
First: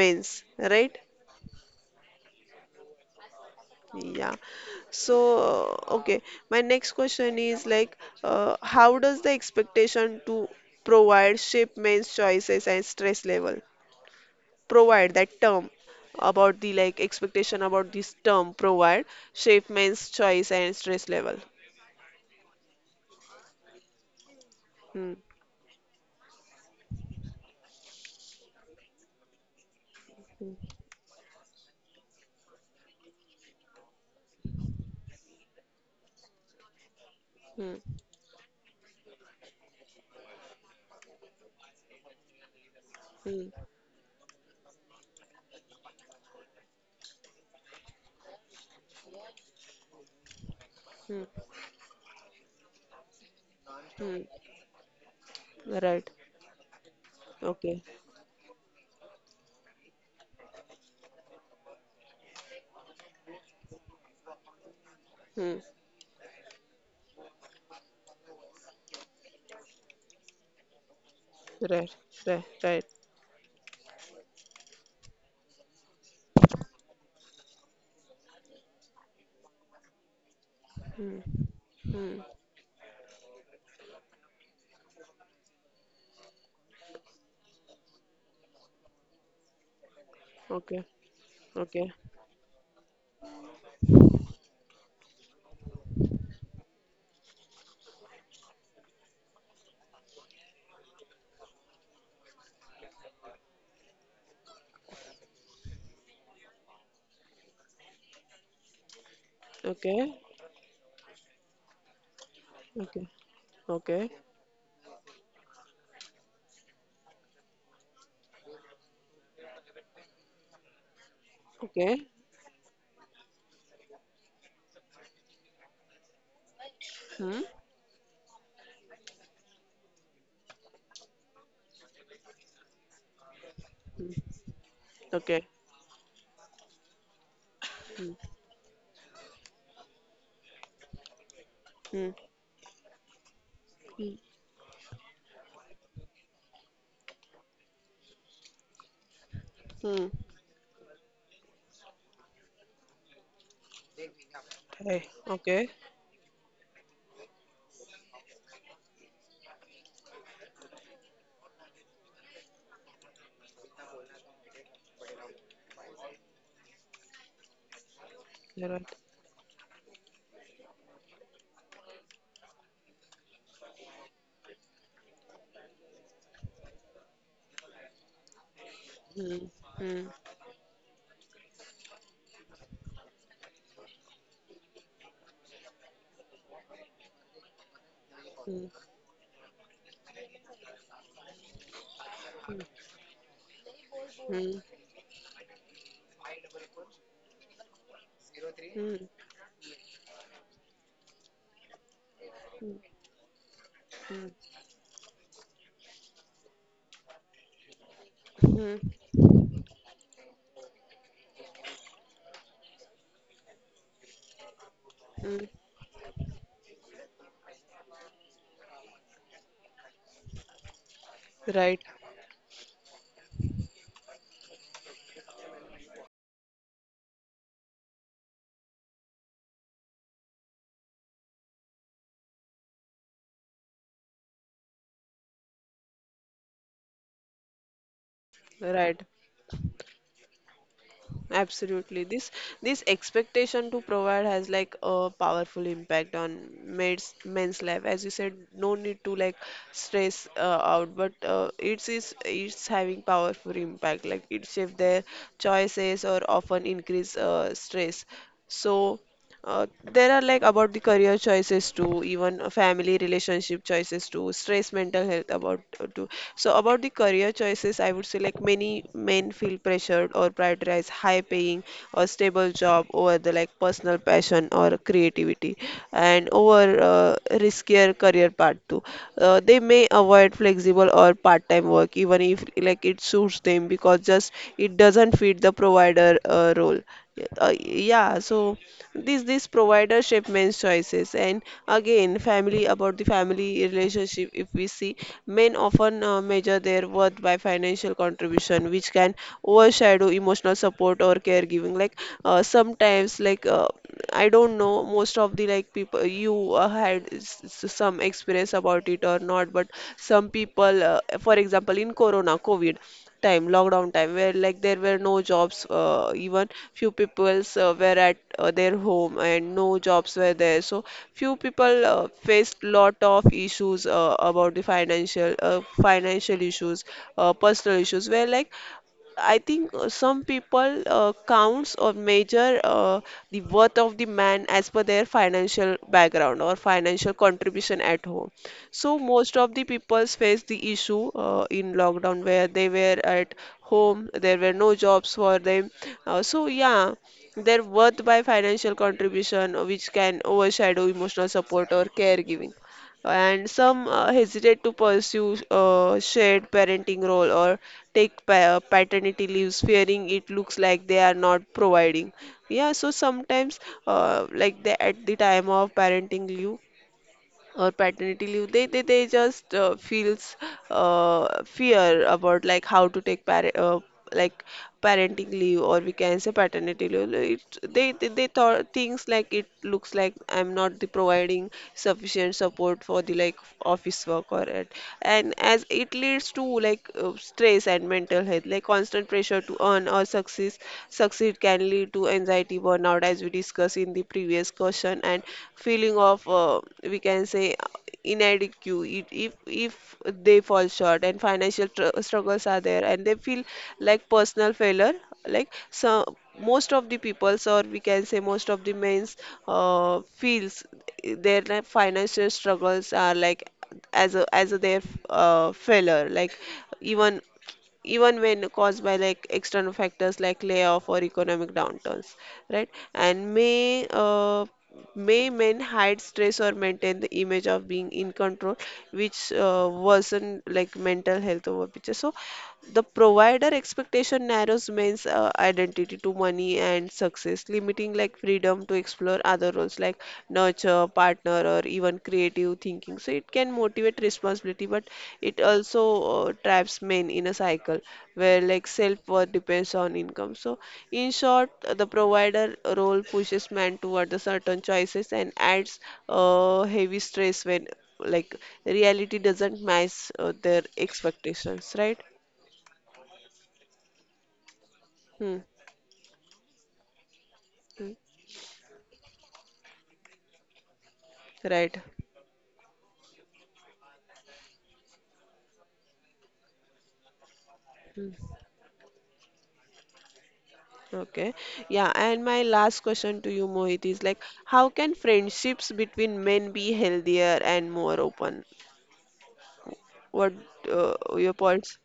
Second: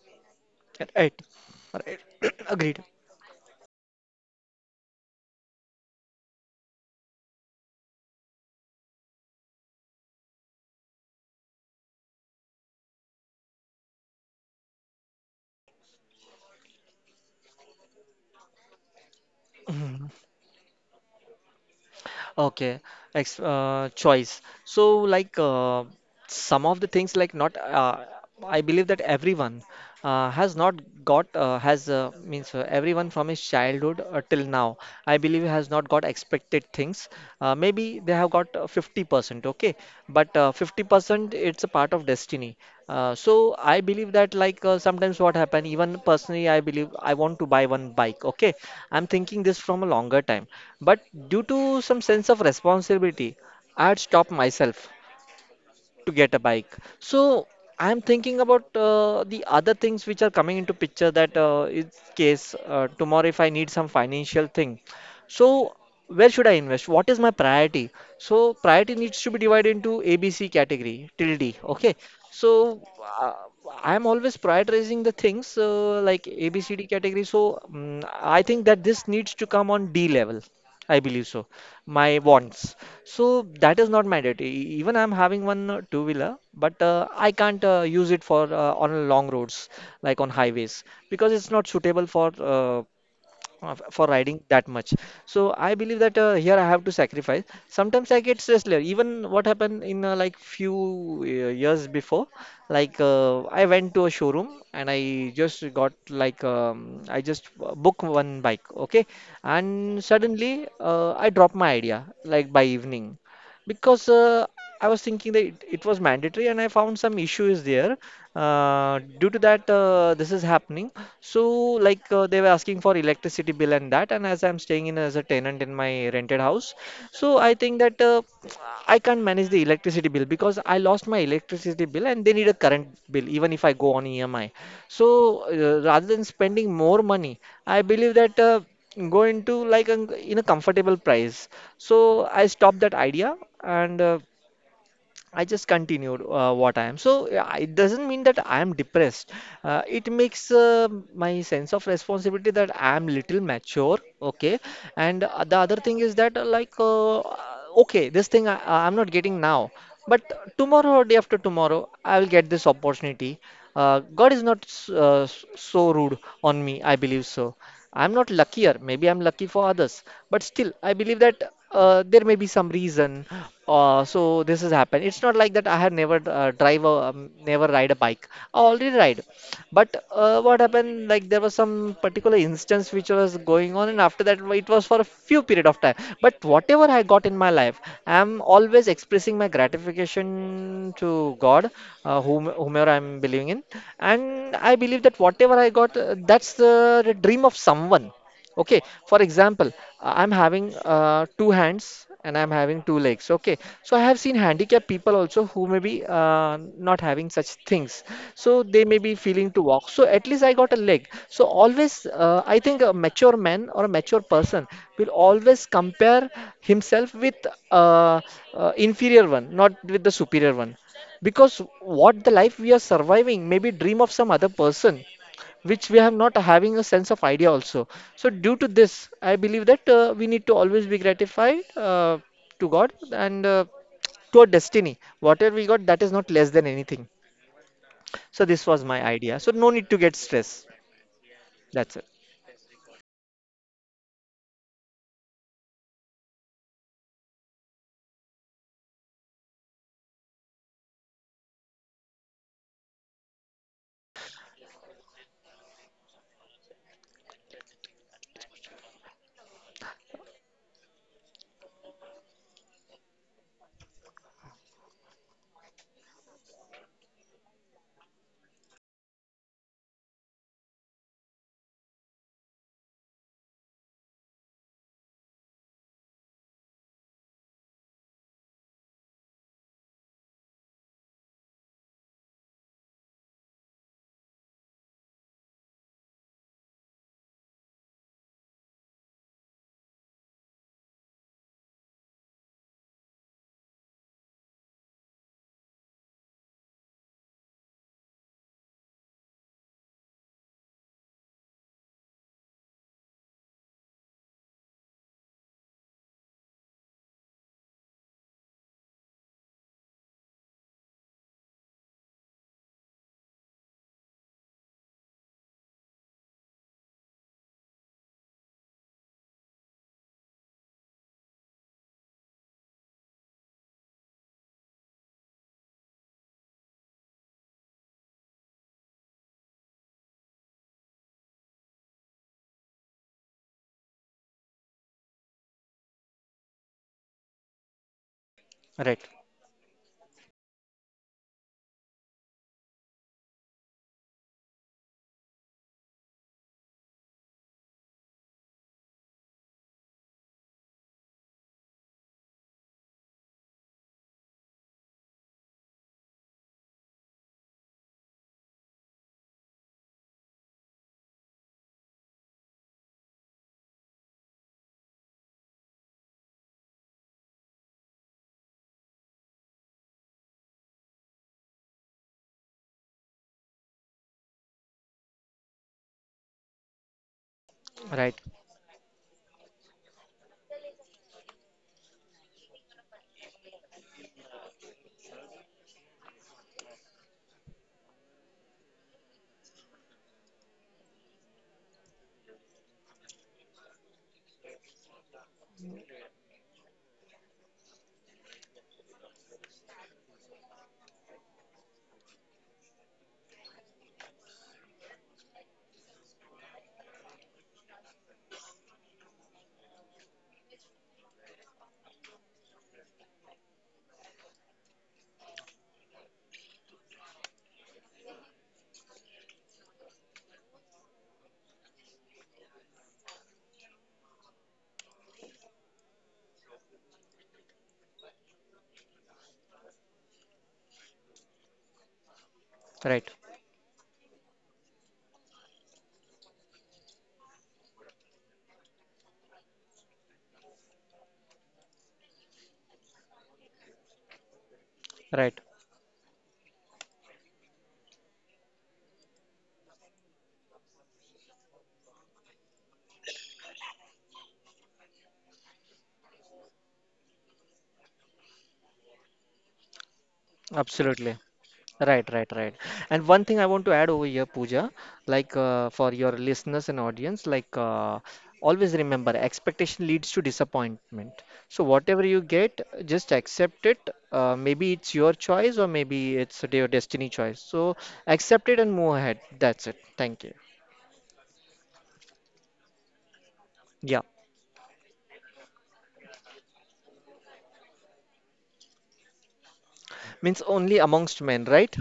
Speaker 1: men's, right?
Speaker 2: Right. Right. Agreed.
Speaker 1: Yeah. So, okay. My next question is like, how does the expectation to provide shape men's choices and stress level? Provide, that term, about the like expectation about this term provide, shape men's choice and stress level.
Speaker 2: Okay, ex choice. So,
Speaker 1: Hmm.
Speaker 2: some of the things, like not, I believe that everyone
Speaker 1: Hmm.
Speaker 2: has not got has means everyone from his childhood till now, I believe has not got expected things.
Speaker 1: Hmm.
Speaker 2: Maybe they have got 50%, okay? But 50% it's a part of destiny.
Speaker 1: Hmm.
Speaker 2: So I believe that sometimes what happen, even personally, I believe I want to buy one bike, okay? I'm thinking this from a longer time. But
Speaker 1: Hmm.
Speaker 2: due to some sense of responsibility, I had
Speaker 1: Hmm.
Speaker 2: stopped myself
Speaker 1: Right.
Speaker 2: to get a bike. So
Speaker 1: Okay.
Speaker 2: I'm thinking about the other things which are coming into picture, that in case tomorrow if I need some financial thing.
Speaker 1: Hmm.
Speaker 2: So where should I invest? What is my priority? So priority needs to be divided into A, B, C category till D. Okay.
Speaker 1: Right. Right.
Speaker 2: So
Speaker 1: Right.
Speaker 2: uh, I'm always prioritizing the things like A, B, C, D category. So I think that this needs to come on D level. I
Speaker 1: Hmm.
Speaker 2: believe so. My
Speaker 1: Hmm.
Speaker 2: wants. So that is not mandatory. Even I'm having one two-wheeler, but I can't use it for on long roads like on highways
Speaker 1: Okay.
Speaker 2: because it's not
Speaker 1: Okay.
Speaker 2: suitable for for riding that much. So I believe that here I have to sacrifice. Sometimes I get stressed later. Even what happened in few years before, I went to a showroom and I just got like I just booked one bike, okay, and
Speaker 1: Okay.
Speaker 2: suddenly I dropped my idea like by
Speaker 1: Okay.
Speaker 2: evening because
Speaker 1: Okay.
Speaker 2: I was thinking that it was mandatory and I found some issues there. Due to that, this is happening. So,
Speaker 1: Okay.
Speaker 2: they were asking for electricity bill and that, and as I'm staying in as a tenant in my rented house, so
Speaker 1: Hmm.
Speaker 2: I think that I can't manage the electricity bill because I lost my electricity bill and they need a current bill, even if I go on
Speaker 1: Hmm.
Speaker 2: EMI. So,
Speaker 1: Okay.
Speaker 2: rather than spending more money, I believe
Speaker 1: Mm.
Speaker 2: that go into in a comfortable price.
Speaker 1: Mm.
Speaker 2: So, I stopped that idea and
Speaker 1: Mm.
Speaker 2: I just continued what I am. So yeah, it doesn't mean that I am depressed. It
Speaker 1: Mm.
Speaker 2: makes my sense of responsibility that I am little mature. Okay,
Speaker 1: Hey.
Speaker 2: and the
Speaker 1: Okay.
Speaker 2: other thing is that okay, this thing I'm not getting now, but tomorrow or day after tomorrow I will get this opportunity. God is not so rude on me. I believe so. I'm not
Speaker 1: You're
Speaker 2: luckier.
Speaker 1: right.
Speaker 2: Maybe I'm lucky for others, but still, I believe that there may be some reason. So this has happened. It's not like that I had never never ride a bike. I already ride.
Speaker 1: Mm.
Speaker 2: But
Speaker 1: Mm.
Speaker 2: what happened? Like there was some particular instance which was going on, and after that it was for a few period of time. But whatever I got in my life, I am
Speaker 1: Mm.
Speaker 2: always expressing my gratification to God, whomever I'm believing in, and
Speaker 1: Mm.
Speaker 2: I believe that whatever I got, that's the dream of someone. Okay,
Speaker 1: Mm.
Speaker 2: for example, I'm having two hands and I'm having two legs. Okay, so I have
Speaker 1: Mm.
Speaker 2: seen handicapped people also who may be not having such things.
Speaker 1: Mm.
Speaker 2: So
Speaker 1: Mm.
Speaker 2: they may be feeling to walk. So at least I got a leg. So always, I think a mature man or a mature person will
Speaker 1: Mm.
Speaker 2: always compare himself with uh, inferior one, not with the superior one. Because
Speaker 1: Right,
Speaker 2: what the life we are surviving may be dream of some other person which we have not having a sense of idea also. So due to this, I believe that we need to always be gratified to God and to our destiny. Whatever we got, that is not less than anything. So this was
Speaker 1: right.
Speaker 2: my idea. So no need to get stress. That's it.
Speaker 1: Absolutely. This expectation to provide has like a powerful impact on men's life. As you said, no need to like stress out, but it's having powerful impact. Like it shapes their choices or often increase stress. So Uh, there are like about the career choices too, even family relationship choices too, stress, mental health about too. So about the career choices, I would say, like many men feel pressured or prioritize high paying or stable job over the like personal passion or creativity, and over riskier career path too. They may avoid flexible or part-time work even if like it suits them because just it doesn't fit the provider role yeah. So this provider shape men's choices. And again family, about the family relationship, if we see men often measure their worth by financial contribution, which can overshadow emotional support or caregiving, like sometimes like I don't know, most of the like people, you had some experience about it or not, but some people, for example, in corona covid time, lockdown time, where like there were no jobs, even few peoples were at their home and no jobs were there. So few people faced lot of issues about the financial issues, personal issues, where like I think some people counts or measure the worth of the man as per their financial background or financial contribution at home. So
Speaker 2: Right,
Speaker 1: most of the people face the issue in lockdown where they were at home, there were no jobs for them. So yeah, their worth by financial contribution which can overshadow emotional support or caregiving, and some hesitate to pursue shared parenting role or take paternity leaves, fearing it looks like they are not providing. Yeah, so sometimes like at the time of parenting leave or paternity leave, they just feels fear about like how to take parent like parenting leave, or we can say paternity leave. Like, it, they, they
Speaker 2: right,
Speaker 1: they thought things like it looks like I'm not the providing sufficient support for the like office work or it. And as it leads to like stress and mental health, like constant pressure to earn or success succeed can lead to anxiety, burnout, as we discussed in the previous question, and feeling of we can say inadequate if they fall short, and financial struggles are there, and they feel like personal failure, like so most of the peoples, or we can say most of the men's, feels their like financial struggles are like as a their failure, like, even even when caused by like external factors like layoff or economic downturns, right? And may men hide stress or maintain the image of being in control, which worsen like mental health over picture. So the
Speaker 2: right,
Speaker 1: provider expectation narrows men's identity to money and success, limiting like freedom to explore other roles like nurture, partner, or even creative thinking. So it can motivate responsibility, but
Speaker 2: right.
Speaker 1: it also traps men in a cycle where like self-worth depends on income. So in short, the provider role pushes men toward the certain choices and adds heavy stress when like reality doesn't match their
Speaker 2: Absolutely.
Speaker 1: expectations, right?
Speaker 2: Right, right, right. And one thing I want to add over here, Pooja,
Speaker 1: Hmm.
Speaker 2: for your listeners and audience,
Speaker 1: Hmm.
Speaker 2: always remember, expectation leads to disappointment. So
Speaker 1: Right.
Speaker 2: whatever you get, just accept it. Maybe it's your choice, or maybe it's your destiny choice. So
Speaker 1: Hmm.
Speaker 2: accept it and move ahead. That's it. Thank you.
Speaker 1: Okay. Yeah, and my last question to you, Mohit, is
Speaker 2: Yeah,
Speaker 1: like, how can friendships between men be healthier and more open? What
Speaker 2: means only amongst
Speaker 1: your
Speaker 2: men,
Speaker 1: points?
Speaker 2: right?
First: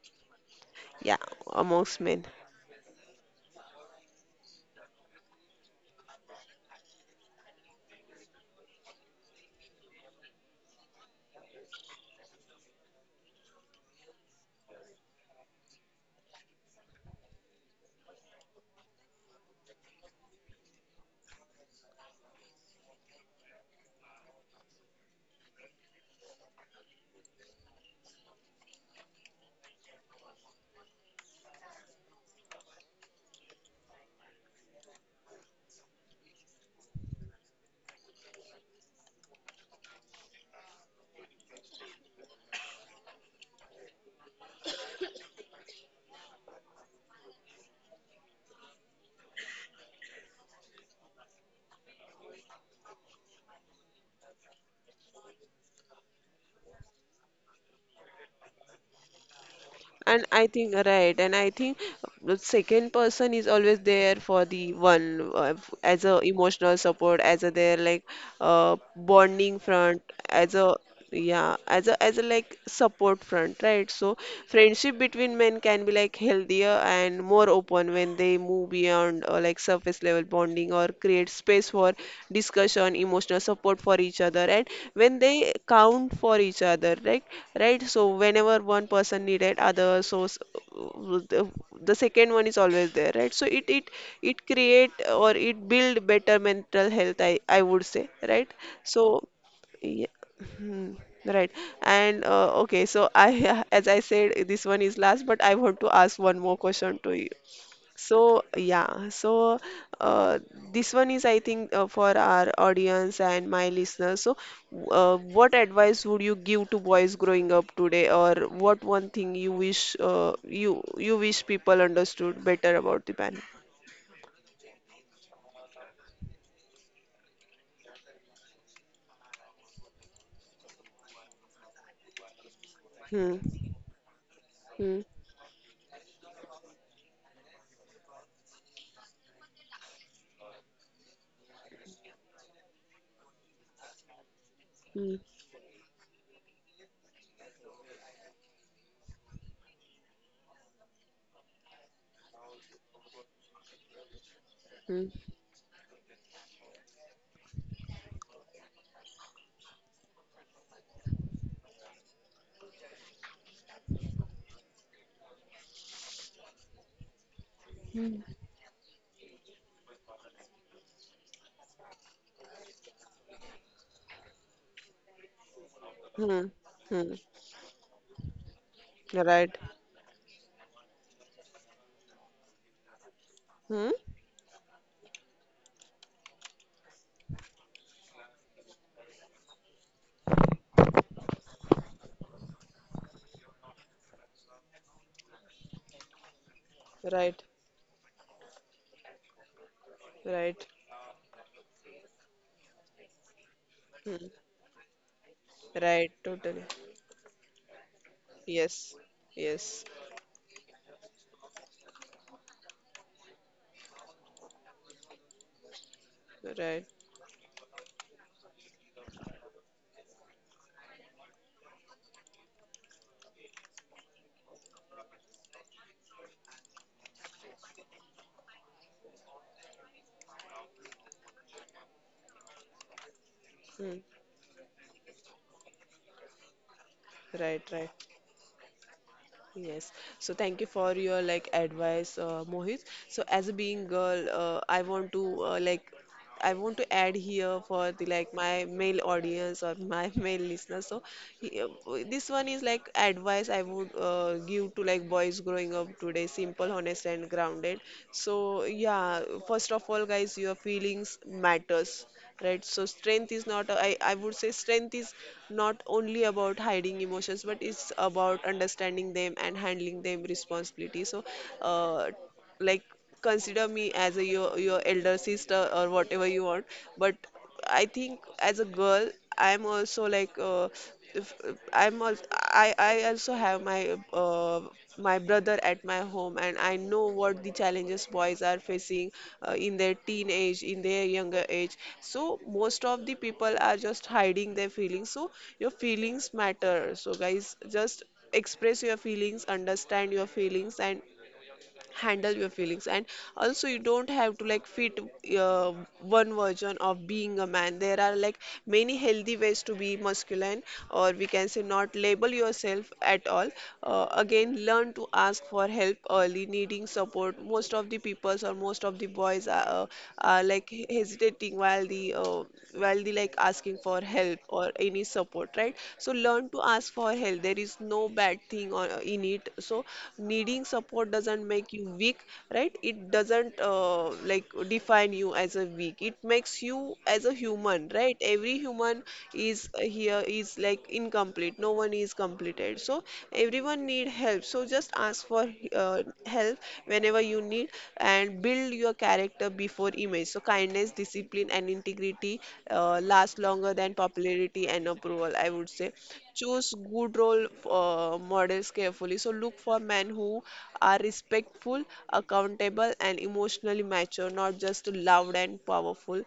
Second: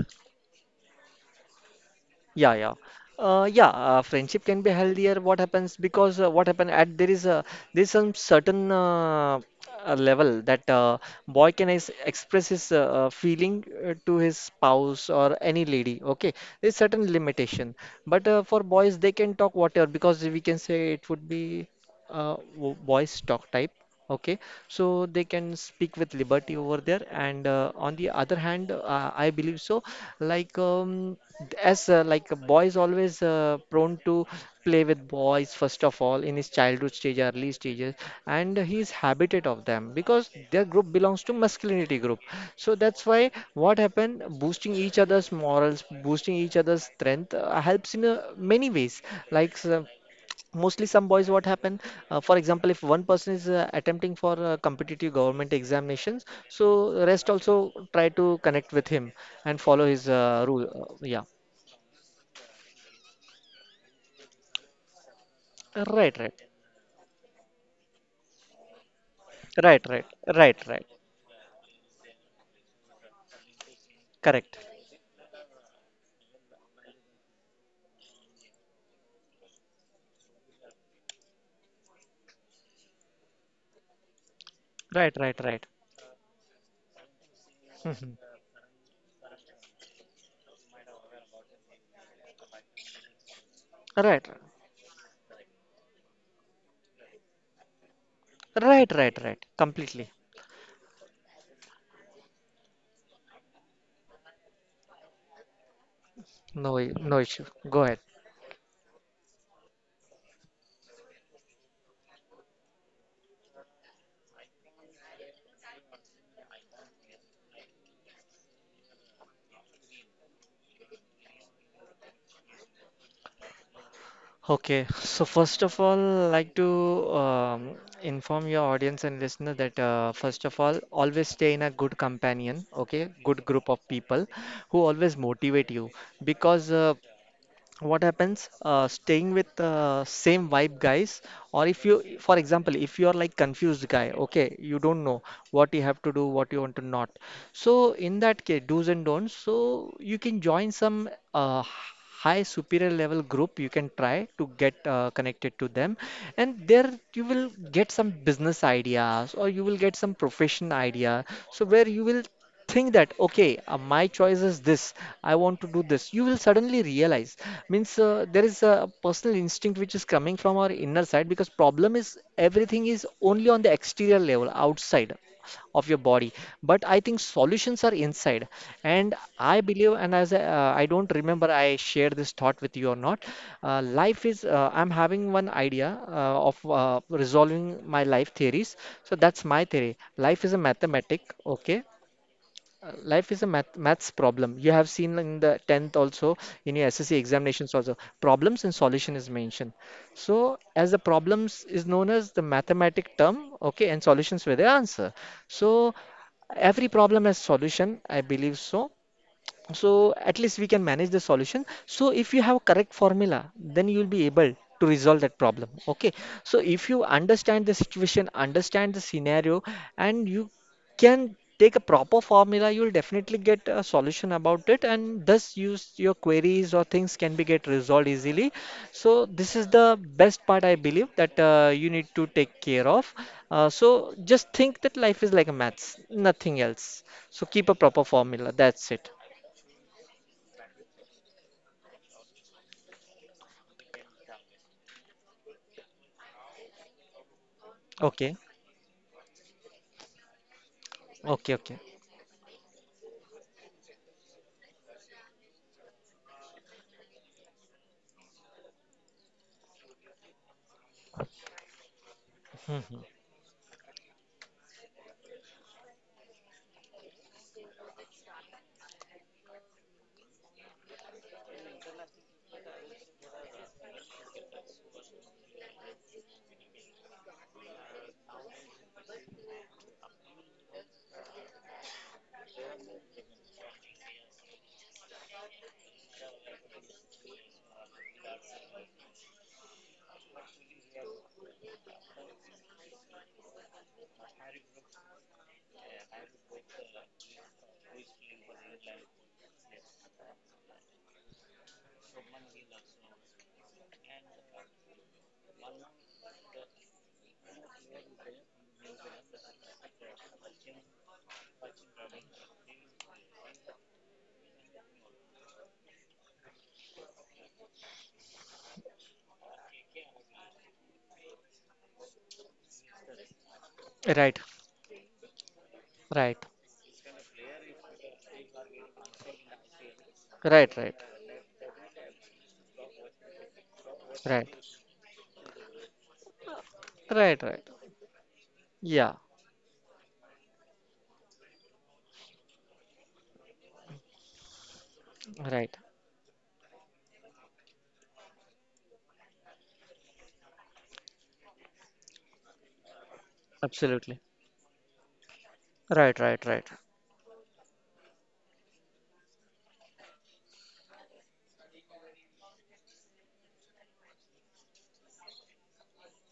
Speaker 1: Yeah, amongst men.
Speaker 2: Yeah, yeah. Yeah, friendship can be healthier. What happens because what happened at there is a there's some certain level that boy can ex express his feeling to his spouse or any lady. Okay, there's certain limitation, but for boys they can talk whatever because we can say it would be boys talk type. Okay, so they can speak with liberty over there, and on the other hand, I believe so. Like as like a boy always prone to play with boys first of all in his childhood stage, early stages, and he is habited of them because their group belongs to masculinity group. So that's why what happened, boosting each other's morals, boosting each other's strength helps in many ways. Like some mostly some boys what happen for example if one person is attempting for competitive government examinations, so rest also try to connect with him and follow his
Speaker 1: And I
Speaker 2: rule.
Speaker 1: think,
Speaker 2: Yeah.
Speaker 1: right, and I think the second person is always there for the one, as
Speaker 2: Right,
Speaker 1: a
Speaker 2: right,
Speaker 1: emotional support, as a their like bonding
Speaker 2: right. Right,
Speaker 1: front, as
Speaker 2: right,
Speaker 1: a,
Speaker 2: right.
Speaker 1: yeah, as a like support front, right? So
Speaker 2: Correct.
Speaker 1: friendship between men can be like healthier and more open when they move beyond like surface level bonding or create space for discussion, emotional support for each other, and
Speaker 2: Right,
Speaker 1: when
Speaker 2: right,
Speaker 1: they
Speaker 2: right.
Speaker 1: count for each other, right? Right. So
Speaker 2: Mhm.
Speaker 1: whenever one person needed other, so the, the second one is always there, right? So it it
Speaker 2: Right,
Speaker 1: it create or it build better mental health. I would say, right?
Speaker 2: right, right.
Speaker 1: So
Speaker 2: Right, completely.
Speaker 1: yeah. Hmm. Right. And okay, so I, as I said, this one is last, but I want to ask one more question to
Speaker 2: No
Speaker 1: you.
Speaker 2: issue, go ahead.
Speaker 1: So, yeah, so uh, this one is, I think, for our audience and my listeners. So, what advice would you give to boys growing up today, or what one thing you wish you you wish people understood better about the pan?
Speaker 2: Okay, so first of all, like to inform your audience and listener that first of all, always stay in a good companion, okay,
Speaker 1: Hmm.
Speaker 2: good group of people who
Speaker 1: Hmm.
Speaker 2: always motivate you because what happens staying with the same vibe guys. Or if you, for example, if you are like confused guy, okay, you don't
Speaker 1: Hmm.
Speaker 2: know what you have to do, what you want to not. So in that case, do's and don'ts, so you can join some high superior level group, you can try to get
Speaker 1: Hmm.
Speaker 2: connected to them, and there you will get some business ideas or you will get some profession idea. So where you will think that okay, my choice is this, I want to do this, you will suddenly realize means
Speaker 1: Hmm.
Speaker 2: there is a personal instinct which is coming from our inner side, because problem is everything is only on the exterior level outside of your body,
Speaker 1: Hmm.
Speaker 2: but I think
Speaker 1: Hmm.
Speaker 2: solutions are inside. And
Speaker 1: Right.
Speaker 2: I believe, and I don't remember I shared this thought with you or not,
Speaker 1: Hmm.
Speaker 2: life is I'm having one idea of resolving my life theories. So that's my theory. Life is a mathematic, okay, life is a maths problem. You have seen in the 10th also, in your SSC
Speaker 1: Right.
Speaker 2: examinations also, problems and solution is mentioned. So
Speaker 1: Right.
Speaker 2: as the problems is known as the mathematic term, okay, and
Speaker 1: Hmm.
Speaker 2: solutions were the answer. So
Speaker 1: Right. Totally.
Speaker 2: every problem has solution, I believe so.
Speaker 1: Yes. Yes.
Speaker 2: So at least we can manage the solution. So if you have correct formula, then you will be able to resolve that problem. Okay. So if
Speaker 1: Right.
Speaker 2: you understand the situation, understand the scenario, and you can take a proper formula, you will definitely get a solution about it, and thus use your queries or things can be get resolved easily. So this is the best part I believe that you need to take care of.
Speaker 1: Hmm.
Speaker 2: So just think that life is like a maths, nothing else. So keep
Speaker 1: Right.
Speaker 2: a
Speaker 1: Right.
Speaker 2: proper formula. That's it.
Speaker 1: Yes. So thank you for your like advice, Mohit. So as a being girl, I want to like I want to add here for the
Speaker 2: Okay,
Speaker 1: like my male audience or my male listeners. So
Speaker 2: okay,
Speaker 1: he-
Speaker 2: okay.
Speaker 1: uh, this one is like advice I would give to like boys growing up today, simple, honest, and grounded. So yeah, first of all, guys, your feelings matters, right? So
Speaker 2: Mhm.
Speaker 1: strength is not a-. I would say strength is not only about hiding emotions, but it's about understanding them and handling them responsibility. So uh, like consider me as your elder sister or whatever you want, but I think as a girl, I'm also if, I'm also, I also have my my brother at my home, and I know what the challenges boys are facing in their teenage, in their younger age. So most of the people are just hiding their feelings. So your feelings matter. So guys, just express your feelings, understand your feelings, and handle your feelings. And also you don't have to like fit uh, one version of being a man. There are like many healthy ways to be masculine, or we can say not label yourself at all. Again, learn to ask for help early. Needing support, most of the peoples or most of the boys are like hesitating while the like asking for
Speaker 2: Right,
Speaker 1: help or any support, right? So
Speaker 2: right,
Speaker 1: learn to ask for help. There is no bad thing on, in it. So
Speaker 2: right,
Speaker 1: needing support doesn't make you weak, right? It doesn't
Speaker 2: right,
Speaker 1: like
Speaker 2: right,
Speaker 1: define you as a weak, it makes you as
Speaker 2: right,
Speaker 1: a
Speaker 2: right.
Speaker 1: human, right? Every human
Speaker 2: Yeah,
Speaker 1: is here is like incomplete, no one is completed. So everyone need help, so just ask for
Speaker 2: right.
Speaker 1: help whenever you need. And build your character before image. So kindness, discipline, and integrity last longer than
Speaker 2: Absolutely.
Speaker 1: popularity and approval, I would say.
Speaker 2: Right, right, right,
Speaker 1: Choose good role models carefully. So look for men who are respectful, accountable, and emotionally mature, not just loud and powerful.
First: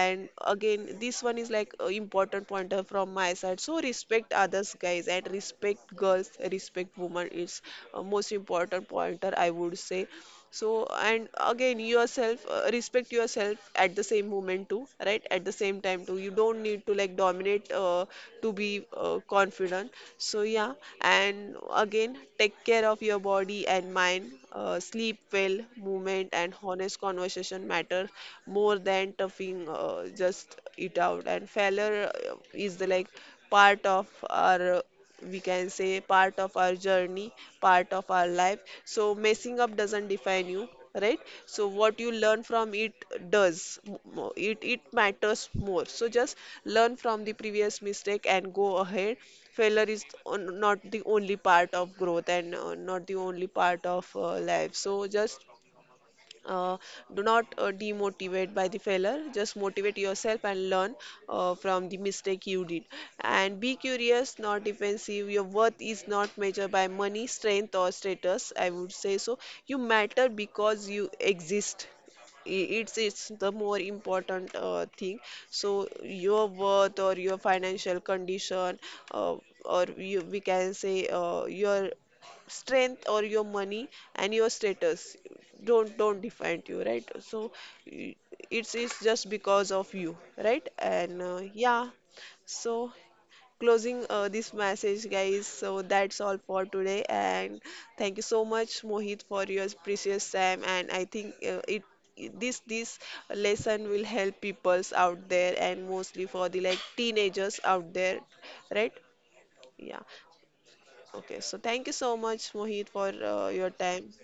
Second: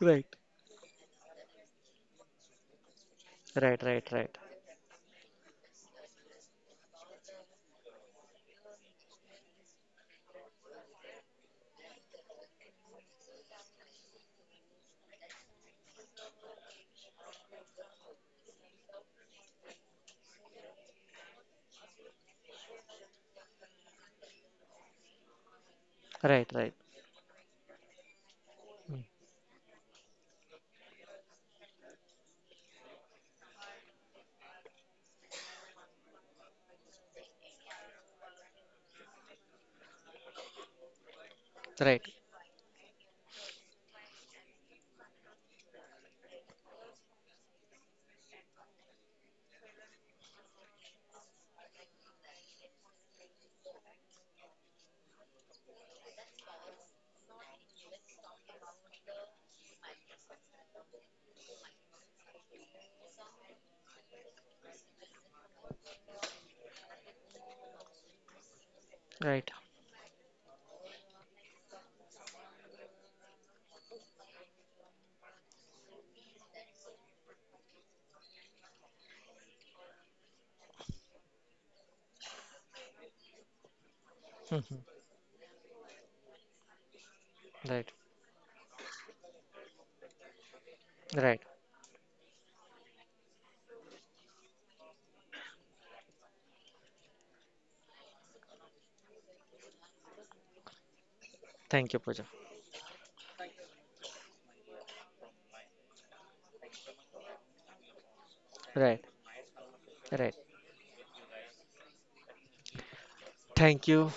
Speaker 2: right,
Speaker 1: again, this one is like a important pointer from my side. So
Speaker 2: right, right,
Speaker 1: respect
Speaker 2: right,
Speaker 1: others, guys, and respect girls, respect women. It's a most important pointer, I would say. So and again yourself, respect yourself at the same moment too, right? At the same time too, you don't need to like dominate to be confident. So yeah, and again, take care of your body and mind. Sleep well, movement
Speaker 2: right,
Speaker 1: and
Speaker 2: right.
Speaker 1: honest conversation matter more
Speaker 2: Mm.
Speaker 1: than toughing just it out. And failure is the like part of our, we can say part of our journey, part of our life. So messing up doesn't define you, right? So what
Speaker 2: Right,
Speaker 1: you learn from it does it it matters more. So just learn from the previous mistake and go ahead. Failure is on, not the only part of growth, and not the only part of life. So just uh, do not demotivate by the failure, just motivate yourself and learn from the mistake you did. And be curious, not defensive. Your worth is not measured by money, strength, or status, I would say. So
Speaker 2: right.
Speaker 1: you matter because you exist. It's the more important thing. So your worth or your financial condition, uh, or you, we can say your strength or your money and your
Speaker 2: Mhm.
Speaker 1: status, don't define you, right? So
Speaker 2: Right,
Speaker 1: y- it's just because of you, right? And
Speaker 2: right.
Speaker 1: yeah. So closing this message, guys, so that's all for today. And thank you so much, Mohit, for your precious time. And I think it
Speaker 2: Thank you, Pooja.
Speaker 1: this this lesson will help peoples out there, and mostly for the like teenagers out there, right?
Speaker 2: Right,
Speaker 1: Yeah.
Speaker 2: right.
Speaker 1: Okay, so thank you so much, Mohit, for your
Speaker 2: Thank
Speaker 1: time.
Speaker 2: you.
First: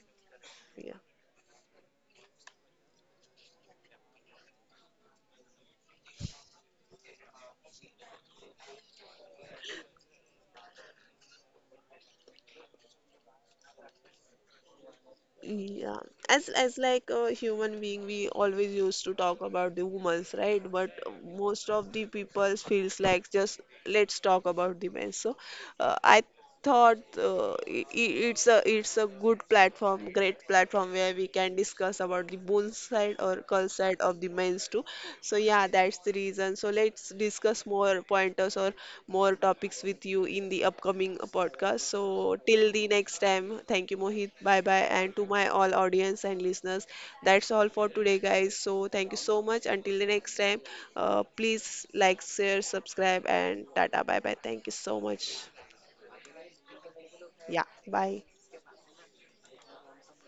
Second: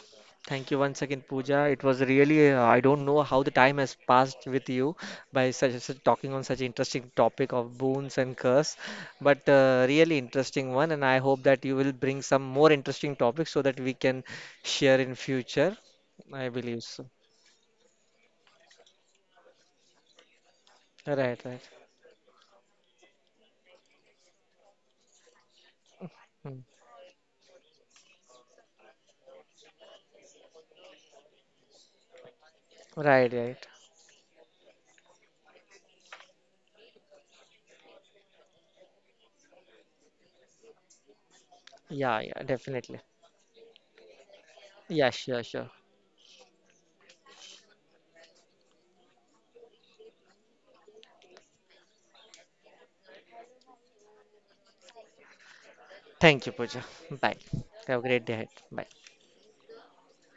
Speaker 2: Thank you
Speaker 1: Yeah.
Speaker 2: once again, Pooja. It was really, I don't know how the time has passed with you by such, such talking on such interesting topic of boons and curse, but really interesting one. And I hope that you will bring some more interesting topics so that we can share in future.
Speaker 1: Yeah,
Speaker 2: I believe
Speaker 1: as
Speaker 2: so.
Speaker 1: like a human being, we always used to talk about the women's, right? But
Speaker 2: Right, right.
Speaker 1: most of the people feels like just let's talk about the men. So I
Speaker 2: Mm.
Speaker 1: thought it's a good platform, great platform where we can discuss about the boon side
Speaker 2: Right,
Speaker 1: or
Speaker 2: right.
Speaker 1: curl side of the men's too. So yeah, that's the reason. So let's discuss more pointers or more topics with you in the upcoming podcast. So
Speaker 2: Yeah, yeah,
Speaker 1: till the
Speaker 2: definitely.
Speaker 1: next time, thank you, Mohit. Bye bye.
Speaker 2: Yeah,
Speaker 1: And to
Speaker 2: sure,
Speaker 1: my
Speaker 2: sure.
Speaker 1: all audience and listeners, that's all for today, guys. So thank you so much. Until the next time, please like, share, subscribe, and tata. Bye bye. Thank you so much.
Speaker 2: Thank you, Pooja. Bye.
Speaker 1: Yeah,
Speaker 2: Have a great
Speaker 1: bye.
Speaker 2: day ahead. Bye.